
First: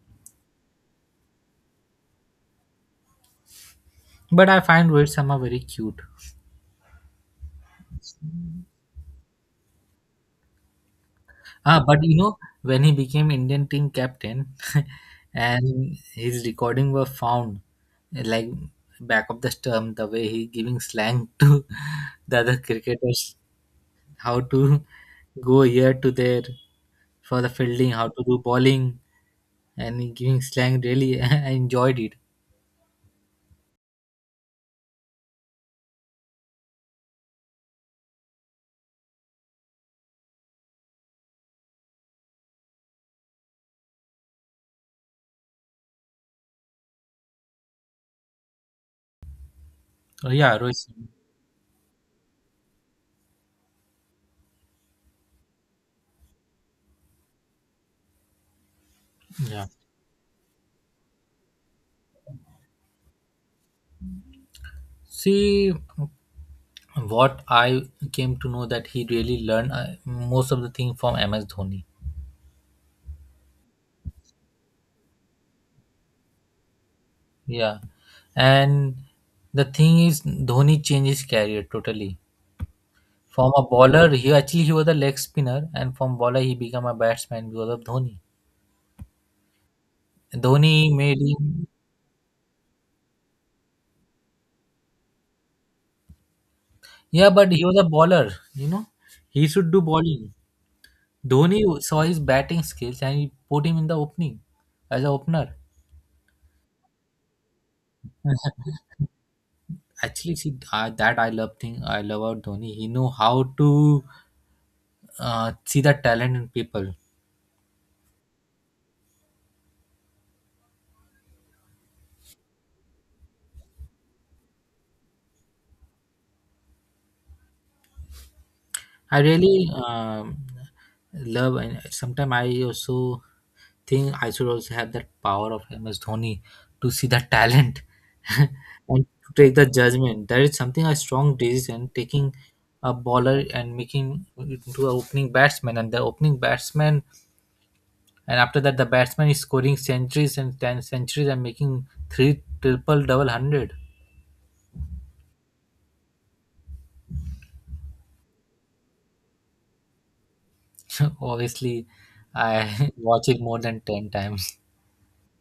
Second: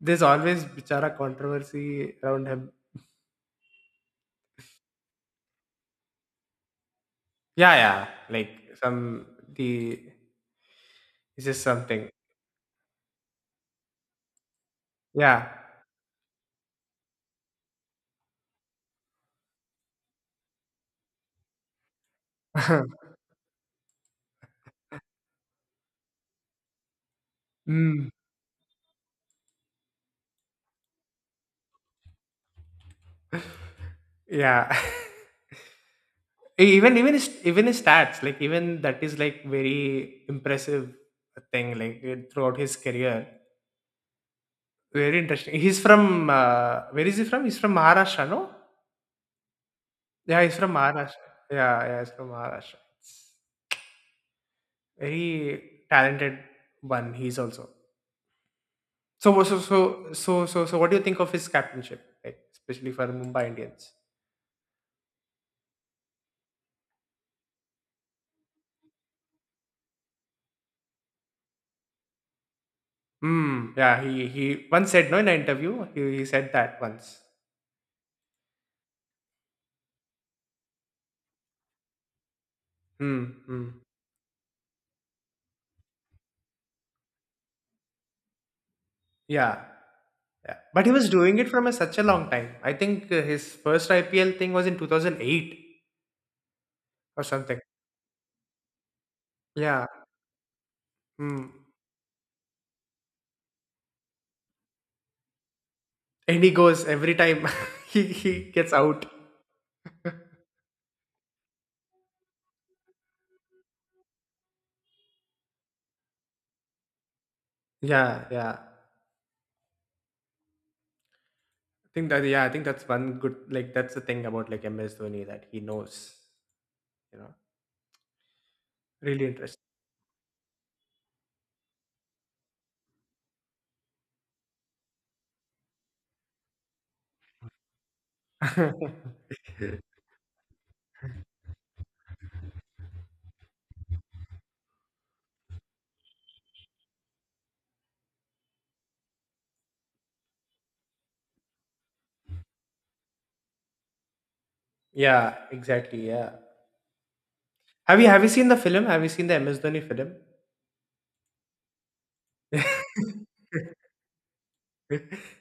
Speaker 2: There's always bichara controversy around him.
Speaker 1: But I find Rohit Sharma very cute.
Speaker 2: Yeah, yeah, like some, the, it's just
Speaker 1: Ah, but
Speaker 2: something.
Speaker 1: you know, when he became Indian team captain,
Speaker 2: Yeah.
Speaker 1: and his recording were found, like back of the stump, the way he giving slang to the other cricketers, how to go here to there for the fielding, how
Speaker 2: Mm,
Speaker 1: to do bowling, and he giving slang. Really, I enjoyed it.
Speaker 2: yeah. E- even even his, even his stats, like even that is like very impressive thing, like eh, throughout his career. Very interesting. He's from uh, where is he from? He's from Maharashtra, no?
Speaker 1: Uh,
Speaker 2: Yeah, he's
Speaker 1: yeah,
Speaker 2: from
Speaker 1: Rohit. Singh.
Speaker 2: Maharashtra. Yeah, yeah, he's from Maharashtra. Very talented one. He's also so so so
Speaker 1: Yeah.
Speaker 2: so so, so so what do you think of his captainship, like especially for Mumbai Indians?
Speaker 1: See, what I came to know that he really learned uh, most of the thing from M S Dhoni.
Speaker 2: Hmm. Yeah, he he once said, no, in an interview, he, he said that once.
Speaker 1: Yeah, and the thing is, Dhoni changed his career totally.
Speaker 2: Hmm.
Speaker 1: From a
Speaker 2: Hmm.
Speaker 1: bowler, he actually he was a leg spinner, and from bowler he became a batsman because of Dhoni.
Speaker 2: Yeah. Yeah. But he
Speaker 1: Dhoni
Speaker 2: was
Speaker 1: made
Speaker 2: doing it from
Speaker 1: him.
Speaker 2: a, such a long time. I think uh, his first I P L thing was in two thousand eight or
Speaker 1: Yeah, but
Speaker 2: something.
Speaker 1: he was a bowler. You know, he should do
Speaker 2: Yeah.
Speaker 1: bowling.
Speaker 2: Hmm.
Speaker 1: Dhoni saw his batting skills and he put him in the opening as an opener.
Speaker 2: And he goes every time he, he gets out.
Speaker 1: Actually see uh, that I love thing I love about Dhoni. He know how to uh, see the talent in people.
Speaker 2: Yeah, yeah. I think that, yeah, I think that's one good, like that's the thing about like M S Dhoni, that he knows, you know.
Speaker 1: I
Speaker 2: Really interesting.
Speaker 1: really um, love, and sometimes I also think I should also have that power of M S Dhoni to see the talent and to take the judgment. That is something a strong decision taking a bowler and making it into an opening batsman and the opening batsman. And after that, the batsman is scoring centuries and ten centuries and making three triple double hundred.
Speaker 2: Yeah, exactly. Yeah. Have you have you seen the film? Have you seen the M S Dhoni film?
Speaker 1: Obviously, I watch it more than ten times.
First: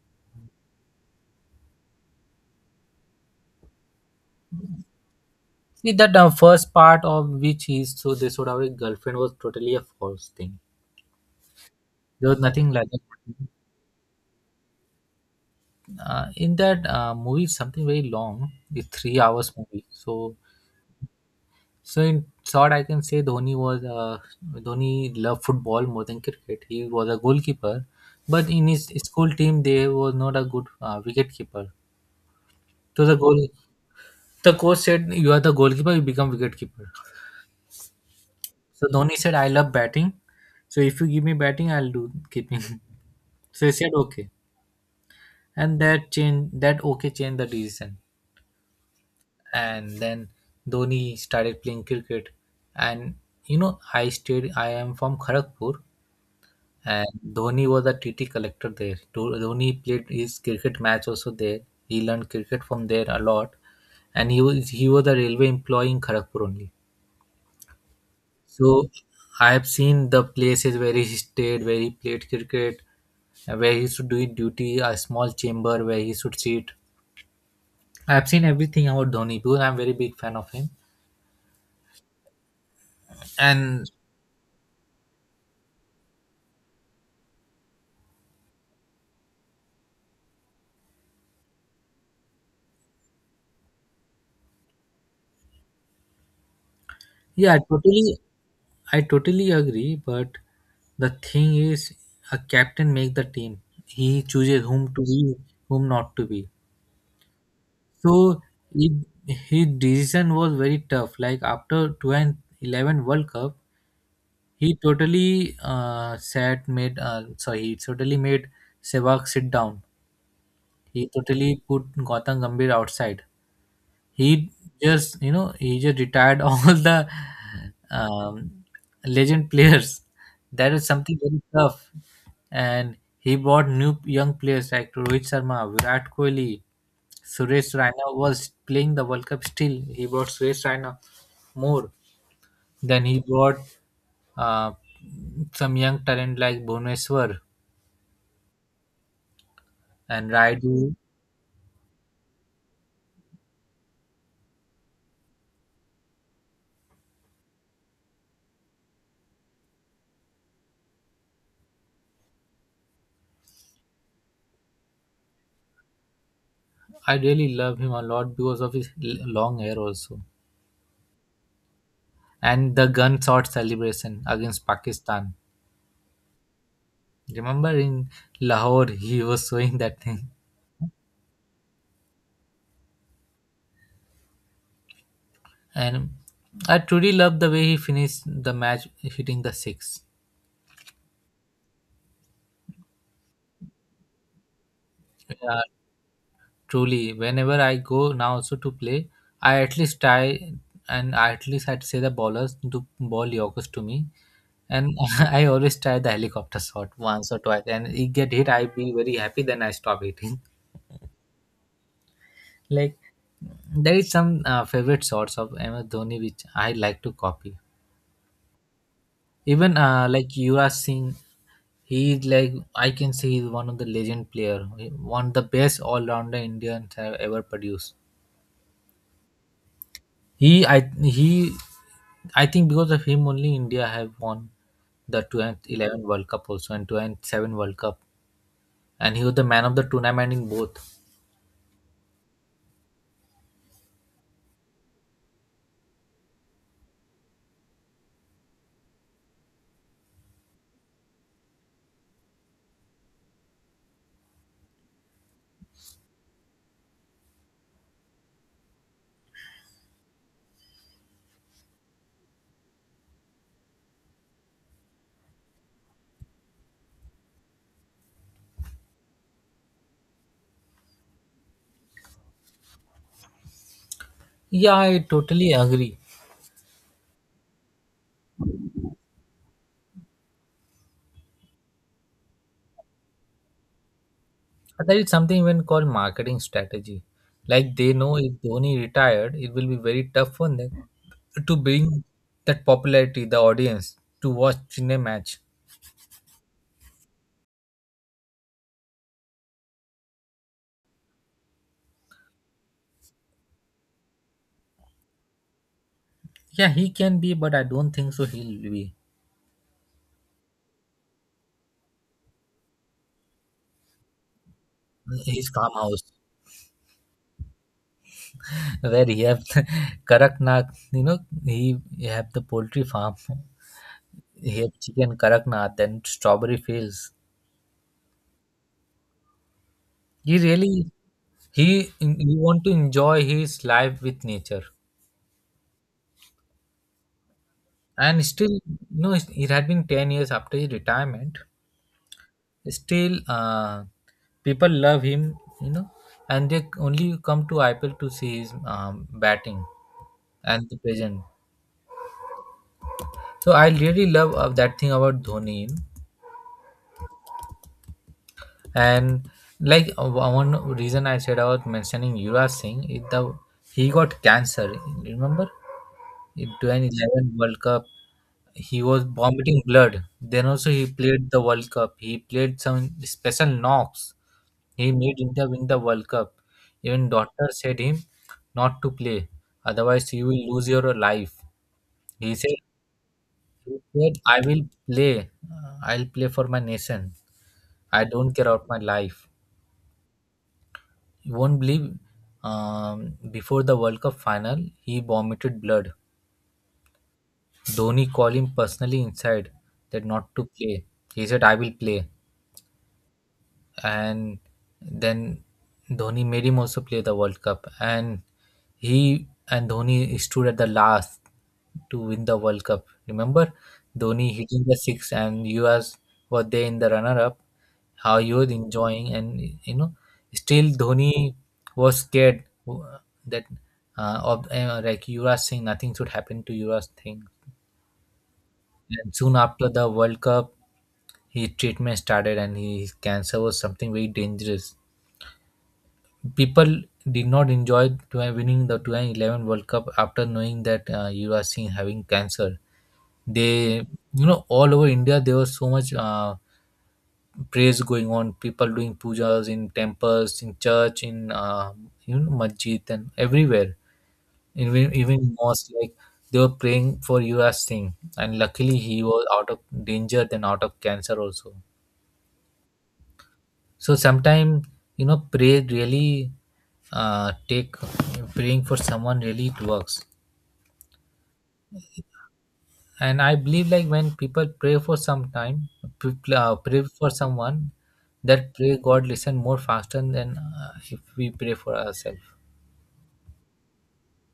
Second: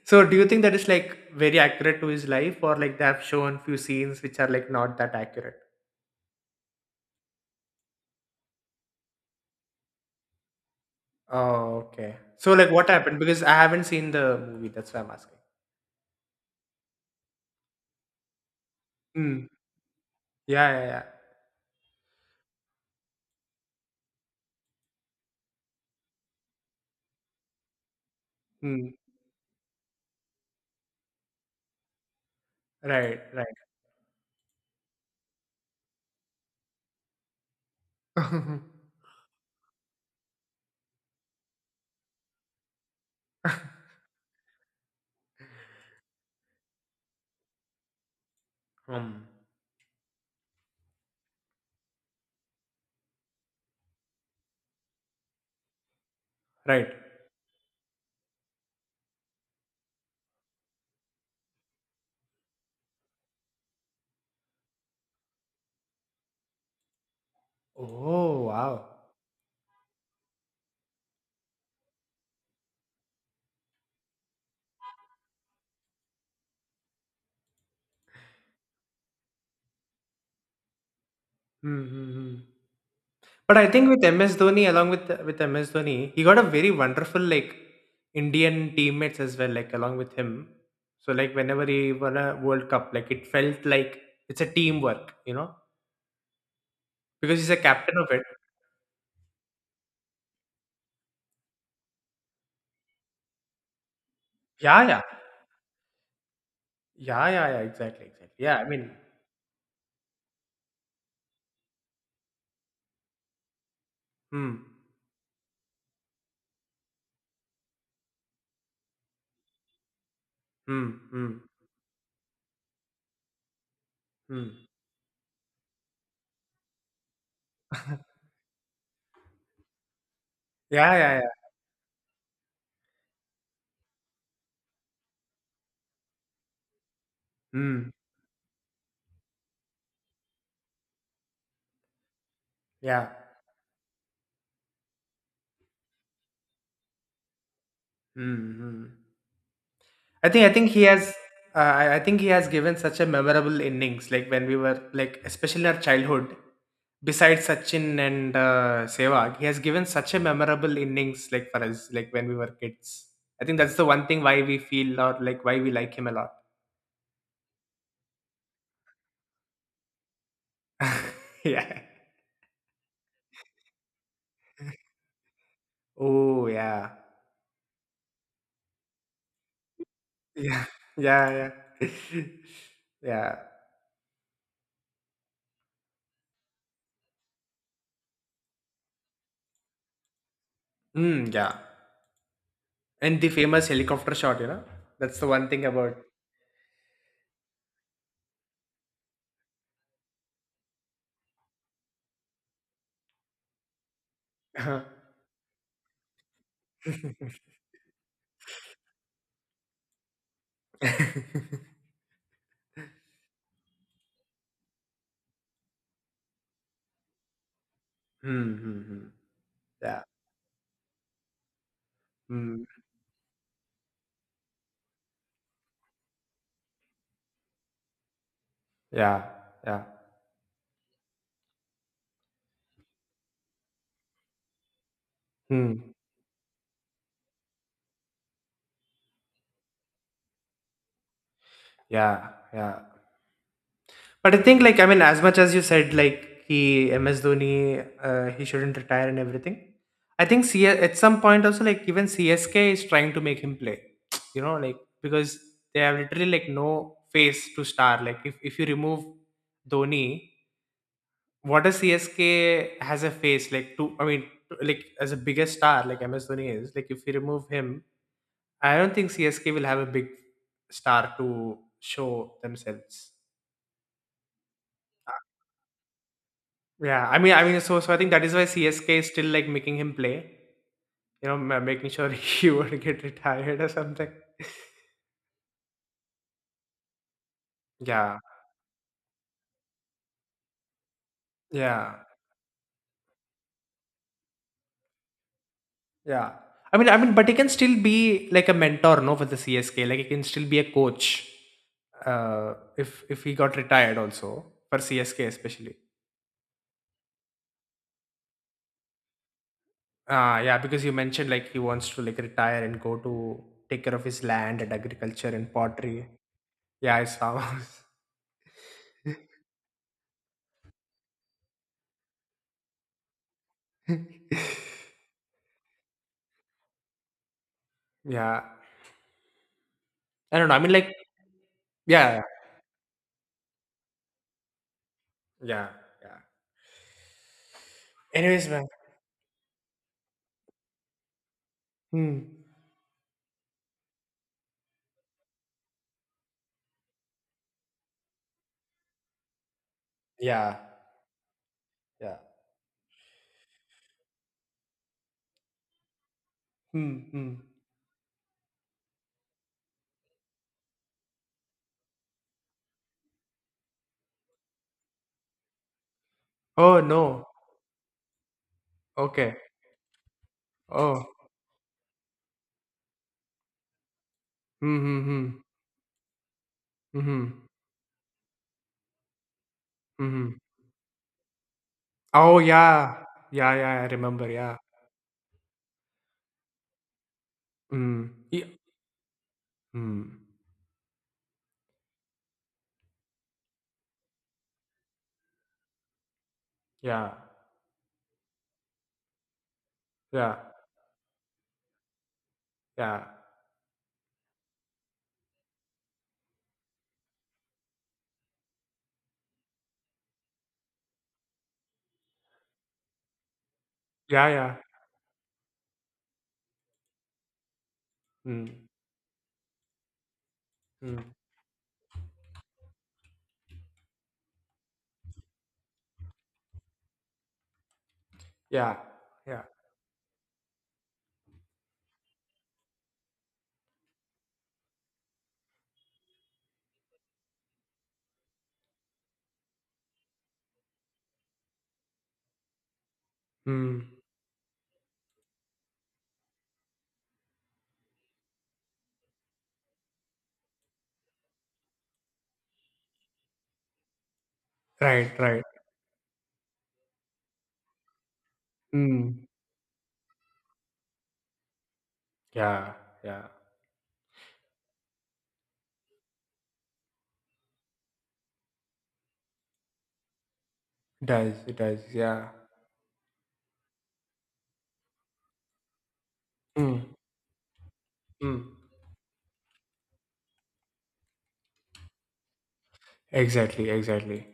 Speaker 2: So do you think that is like very accurate to his life, or like they have shown few scenes which are like not that accurate?
Speaker 1: See that the first part of which is so they showed our girlfriend was totally a false thing.
Speaker 2: Oh, okay.
Speaker 1: There was
Speaker 2: So like
Speaker 1: nothing
Speaker 2: what
Speaker 1: like that.
Speaker 2: happened? Because I haven't seen the movie, that's why I'm asking.
Speaker 1: Uh, in that uh, movie, something very long, the three
Speaker 2: Mm.
Speaker 1: hours movie. So
Speaker 2: Yeah, yeah, yeah.
Speaker 1: so in short, I can say Dhoni was uh, Dhoni loved football more than cricket. He was a goalkeeper, but in his
Speaker 2: Mm.
Speaker 1: school team, they was not a good uh, wicket keeper. So the
Speaker 2: Right,
Speaker 1: goal,
Speaker 2: right.
Speaker 1: the coach said, "You are the goalkeeper. You become wicket keeper." So Dhoni said, "I love batting. So if you give me batting, I'll do keeping." So he said, "Okay," and that changed that okay changed the decision.
Speaker 2: um,
Speaker 1: And then Dhoni started playing cricket, and you know, I stayed. I am from Kharagpur.
Speaker 2: right.
Speaker 1: And Dhoni was a T T collector there. Dho- Dhoni played his cricket match also there. He learned cricket from there a lot, and he was he was a railway employee in Kharagpur only.
Speaker 2: Oh, wow.
Speaker 1: So I have seen the places where he stayed, where he played cricket, where he should do his duty, a small chamber where he should sit. I have seen everything about Dhoni because I'm very big fan of him.
Speaker 2: Mm-hmm. But I think
Speaker 1: And
Speaker 2: with M S Dhoni, along with with M S Dhoni, he got a very wonderful like Indian teammates as well, like along with him. So like whenever he won a World Cup, like it felt like it's a teamwork, you know, because he's a
Speaker 1: yeah,
Speaker 2: captain of
Speaker 1: totally,
Speaker 2: it.
Speaker 1: I totally agree, but the thing is, a captain make the team. He chooses
Speaker 2: Yeah,
Speaker 1: whom to
Speaker 2: yeah,
Speaker 1: be, whom not to be.
Speaker 2: yeah, yeah, yeah. Exactly, exactly.
Speaker 1: So
Speaker 2: Yeah, I mean,
Speaker 1: it, his decision was very tough. Like after two thousand eleven World Cup,
Speaker 2: hmm,
Speaker 1: he totally uh, sat made. Uh, sorry, he totally made Sehwag sit down.
Speaker 2: hmm,
Speaker 1: He
Speaker 2: hmm,
Speaker 1: totally put Gautam Gambhir outside. He
Speaker 2: hmm.
Speaker 1: just you know he just retired all the um, legend players. That is
Speaker 2: Yeah, yeah,
Speaker 1: something
Speaker 2: yeah.
Speaker 1: very tough, and he brought new young players like Rohit Sharma, Virat Kohli, Suresh
Speaker 2: Hmm.
Speaker 1: Raina was playing the World Cup still. He brought Suresh Raina more. Then
Speaker 2: Yeah.
Speaker 1: he brought uh, some young talent like Bhuvneshwar
Speaker 2: Hmm. Hmm. I
Speaker 1: and
Speaker 2: think I think he
Speaker 1: Raidu.
Speaker 2: has uh, I I think he has given such a memorable innings, like when we were, like especially in our childhood, besides Sachin and uh, Sehwag, he has given such a memorable innings, like for us, like when we were kids. I think that's the one thing why we feel or like why we like him a lot.
Speaker 1: I really love him a lot because of his l- long hair also.
Speaker 2: Yeah.
Speaker 1: And the gunshot celebration against Pakistan.
Speaker 2: Oh yeah.
Speaker 1: Remember in Lahore, he was showing that thing.
Speaker 2: Yeah. Yeah, yeah. Yeah.
Speaker 1: And I truly love the way he finished the match hitting the six.
Speaker 2: Mm, yeah. And the famous helicopter shot, you know, that's the one
Speaker 1: Yeah,
Speaker 2: thing about.
Speaker 1: truly, whenever I go now also to play, I at least try, and I at least I'd say the bowlers to ball Yorkers to me.
Speaker 2: Hmm.
Speaker 1: And I always try the helicopter shot once or twice. And it get hit, I be very happy, then I stop hitting. Like there is some uh, favorite sorts of M S Dhoni which I like to copy.
Speaker 2: Hmm, hmm.
Speaker 1: Even
Speaker 2: Yeah.
Speaker 1: uh, like you are seeing, he is like,
Speaker 2: Mm.
Speaker 1: I can say he's one of the legend player, one of the best all rounder Indians have ever produced.
Speaker 2: Yeah, yeah.
Speaker 1: He I he I think because of him only India have won the
Speaker 2: Hmm.
Speaker 1: twenty eleven World Cup also and two thousand seven World Cup, and he was the man of the tournament in both.
Speaker 2: Yeah, yeah. But I think, like, I mean, as much as you said, like, he, M S Dhoni, uh, he shouldn't retire and everything. I think C- at some point also, like, even C S K is trying to make him play, you know, like, because they have literally, like, no face to star. Like, if, if you remove Dhoni, what does C S K has a face? Like, to, I mean, like, as a biggest star, like M S Dhoni is, like, if you remove him, I don't think C S K will have a big star to show themselves.
Speaker 1: Yeah, I
Speaker 2: Uh,
Speaker 1: totally agree.
Speaker 2: Yeah, I mean, I mean, so so I think that is why C S K is still like making him play. You know, ma- making sure he would get retired or something.
Speaker 1: There is something even called marketing strategy. Like they know
Speaker 2: Yeah,
Speaker 1: if Dhoni retired, it will be very tough for them to
Speaker 2: yeah,
Speaker 1: bring that popularity, the audience, to watch in a match.
Speaker 2: yeah. I mean, I mean, but he can still be like a mentor, no, for the C S K. Like he can still be a coach. Uh, if if he got retired also for C S K especially.
Speaker 1: Yeah, he can be, but I don't think so. He'll be
Speaker 2: Ah, yeah, because you mentioned like he wants to like retire and go to take care of his land and agriculture
Speaker 1: his
Speaker 2: and
Speaker 1: farmhouse
Speaker 2: pottery. Yeah, I saw.
Speaker 1: where he have Karaknath. You know, he, he have the poultry farm. He have chicken Karaknath and strawberry fields.
Speaker 2: Yeah, I
Speaker 1: He
Speaker 2: don't know. I mean, like,
Speaker 1: really he
Speaker 2: yeah,
Speaker 1: he want to enjoy his life with nature.
Speaker 2: yeah, yeah.
Speaker 1: And
Speaker 2: Anyways,
Speaker 1: still
Speaker 2: man.
Speaker 1: no it had been ten years after his retirement,
Speaker 2: Hmm.
Speaker 1: still uh, people love him, you know, and they only come to IPL to see his um, batting
Speaker 2: Yeah,
Speaker 1: and the present.
Speaker 2: yeah.
Speaker 1: So I really love uh, that thing about Dhoni, you know.
Speaker 2: Hmm. Hmm.
Speaker 1: And like uh, one reason I said about mentioning Yuvraj Singh is the he got cancer, remember, in
Speaker 2: Oh no.
Speaker 1: twenty eleven World Cup, he was
Speaker 2: Okay.
Speaker 1: vomiting blood. Then also he
Speaker 2: Oh.
Speaker 1: played the World Cup. He played some special knocks. He
Speaker 2: Hmm.
Speaker 1: made
Speaker 2: Hmm.
Speaker 1: India win the World Cup.
Speaker 2: Hmm.
Speaker 1: Even
Speaker 2: Hmm.
Speaker 1: doctor said him not to play, otherwise you
Speaker 2: Hmm.
Speaker 1: will lose your life. He
Speaker 2: Oh
Speaker 1: said,
Speaker 2: yeah. Yeah.
Speaker 1: he
Speaker 2: Yeah. I
Speaker 1: said
Speaker 2: remember.
Speaker 1: I
Speaker 2: Yeah.
Speaker 1: will play. I'll play for my nation.
Speaker 2: Hmm.
Speaker 1: I don't
Speaker 2: Yeah.
Speaker 1: care about my life.
Speaker 2: Hmm.
Speaker 1: You won't believe. Um, before the World Cup final, he vomited blood.
Speaker 2: Yeah.
Speaker 1: Dhoni called him personally inside that not
Speaker 2: Yeah.
Speaker 1: to play. He said, I will play.
Speaker 2: Yeah.
Speaker 1: And then Dhoni made him also play the World Cup, and he and Dhoni stood at the last to win the World Cup. Remember,
Speaker 2: Yeah.
Speaker 1: Dhoni
Speaker 2: Yeah.
Speaker 1: hitting the six, and you as were there in the runner-up. How you were
Speaker 2: Hmm.
Speaker 1: enjoying, and you know, still
Speaker 2: Hmm.
Speaker 1: Dhoni was scared uh, that uh, of uh, like Yuvraj Singh, nothing should happen to Yuvraj Singh.
Speaker 2: Yeah,
Speaker 1: And soon
Speaker 2: yeah.
Speaker 1: after the World Cup, his treatment started, and his cancer was something very dangerous. People did not enjoy twenty winning the twenty eleven World Cup after knowing that uh, Yuvraj Singh having cancer. They,
Speaker 2: Mm.
Speaker 1: you know, all over India there was so much uh, praise going on. People doing pujas in temples, in church, in uh, you know masjid and everywhere. Even
Speaker 2: Right,
Speaker 1: even in
Speaker 2: right.
Speaker 1: mosque, like they were praying for Yuvraj Singh, and luckily he
Speaker 2: Mm.
Speaker 1: was out of danger then out of cancer also.
Speaker 2: Yeah, yeah.
Speaker 1: So sometimes you know pray really uh, take praying for someone really it works.
Speaker 2: It does, it does. Yeah.
Speaker 1: And I believe like when people pray for some time people, uh, pray
Speaker 2: Mm.
Speaker 1: for someone, that
Speaker 2: Mm.
Speaker 1: pray god listen more faster than uh, if we pray for ourselves.
Speaker 2: Exactly, exactly.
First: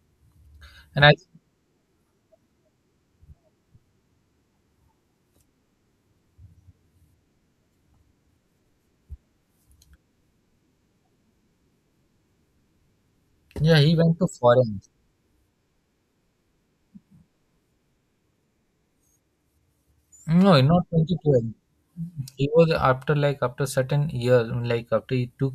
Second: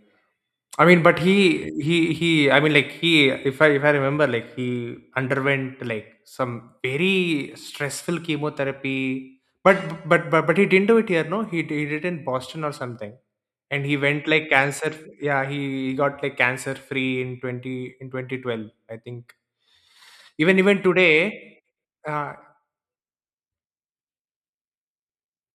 Speaker 2: I mean,
Speaker 1: And i
Speaker 2: but he, he, he. I mean, like he. If I, if I remember, like he underwent like some very stressful chemotherapy. But, but, but, but he didn't do it here. No, he, he did it in Boston or something.
Speaker 1: yeah,
Speaker 2: And
Speaker 1: he
Speaker 2: he
Speaker 1: went
Speaker 2: went
Speaker 1: to
Speaker 2: like
Speaker 1: foreign.
Speaker 2: cancer. Yeah, he got like cancer free in twenty in twenty twelve, I think. Even
Speaker 1: No,
Speaker 2: even
Speaker 1: not twenty twelve.
Speaker 2: today, uh,
Speaker 1: He was after like after certain years, like after he took,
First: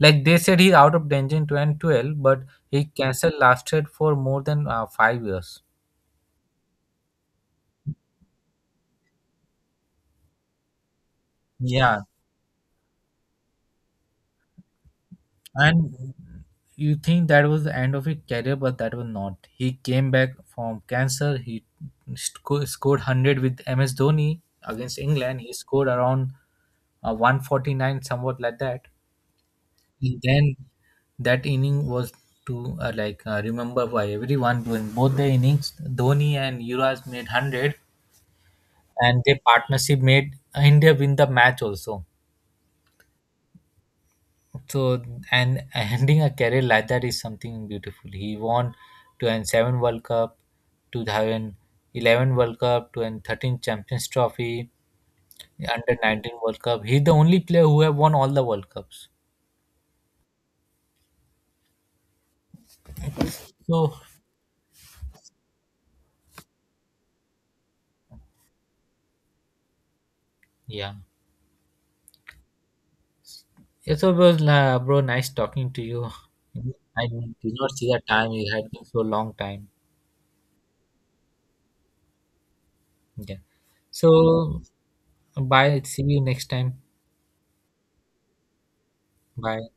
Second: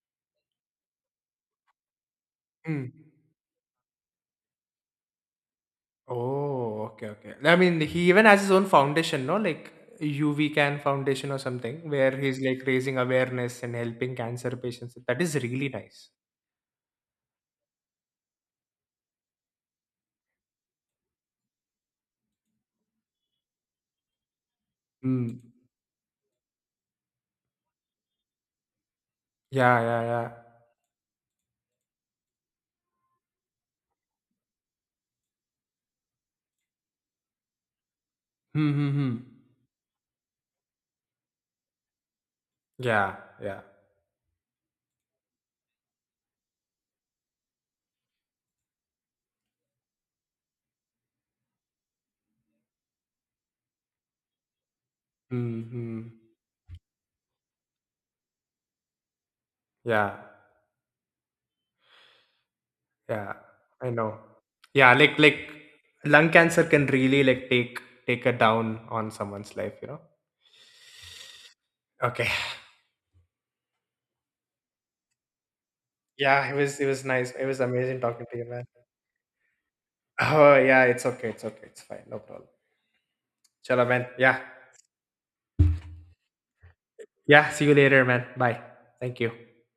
Speaker 1: like they said he's out of danger in twenty twelve, but he
Speaker 2: mm.
Speaker 1: cancer lasted for more than uh, five years,
Speaker 2: Oh, okay, okay. I mean, he even has his own foundation, no? Like U V Can Foundation or something,
Speaker 1: yeah.
Speaker 2: where he's like raising awareness and helping cancer patients. That is really nice.
Speaker 1: And you think that was the end of his career, but that was not. He came back from cancer. He sco- scored one hundred with M S Dhoni against
Speaker 2: Mm.
Speaker 1: England. He scored around uh, one forty-nine, somewhat like that.
Speaker 2: Yeah, yeah,
Speaker 1: And
Speaker 2: yeah.
Speaker 1: then that inning was to uh, like uh, remember by everyone. During both the innings, Dhoni and Yuvraj made one hundred,
Speaker 2: Mm-hmm.
Speaker 1: and their partnership made India win the match also.
Speaker 2: Yeah, yeah.
Speaker 1: So and ending a career like that is something beautiful. He won to and seven World Cup, twenty eleven World Cup, twenty thirteen Champions Trophy, Under
Speaker 2: Mm-hmm.
Speaker 1: nineteen World Cup. He's the only player who have won all the World Cups.
Speaker 2: Yeah, yeah. I
Speaker 1: So
Speaker 2: know. Yeah, like like lung cancer can really like take take a down on someone's life, you know?
Speaker 1: yeah,
Speaker 2: Okay.
Speaker 1: yeah. So bro, uh, bro, nice talking to you.
Speaker 2: Yeah, it was it was
Speaker 1: I
Speaker 2: nice. It
Speaker 1: did
Speaker 2: was
Speaker 1: not see
Speaker 2: amazing
Speaker 1: the
Speaker 2: talking
Speaker 1: time.
Speaker 2: to you,
Speaker 1: It
Speaker 2: man.
Speaker 1: had been so long time.
Speaker 2: Oh, yeah, it's okay. It's okay. It's fine. No problem.
Speaker 1: Yeah.
Speaker 2: Chalo, man. Yeah.
Speaker 1: So bye. See you next time.
Speaker 2: Yeah. See you later, man. Bye. Thank you.
Speaker 1: Bye.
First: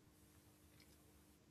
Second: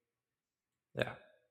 Speaker 2: Yeah.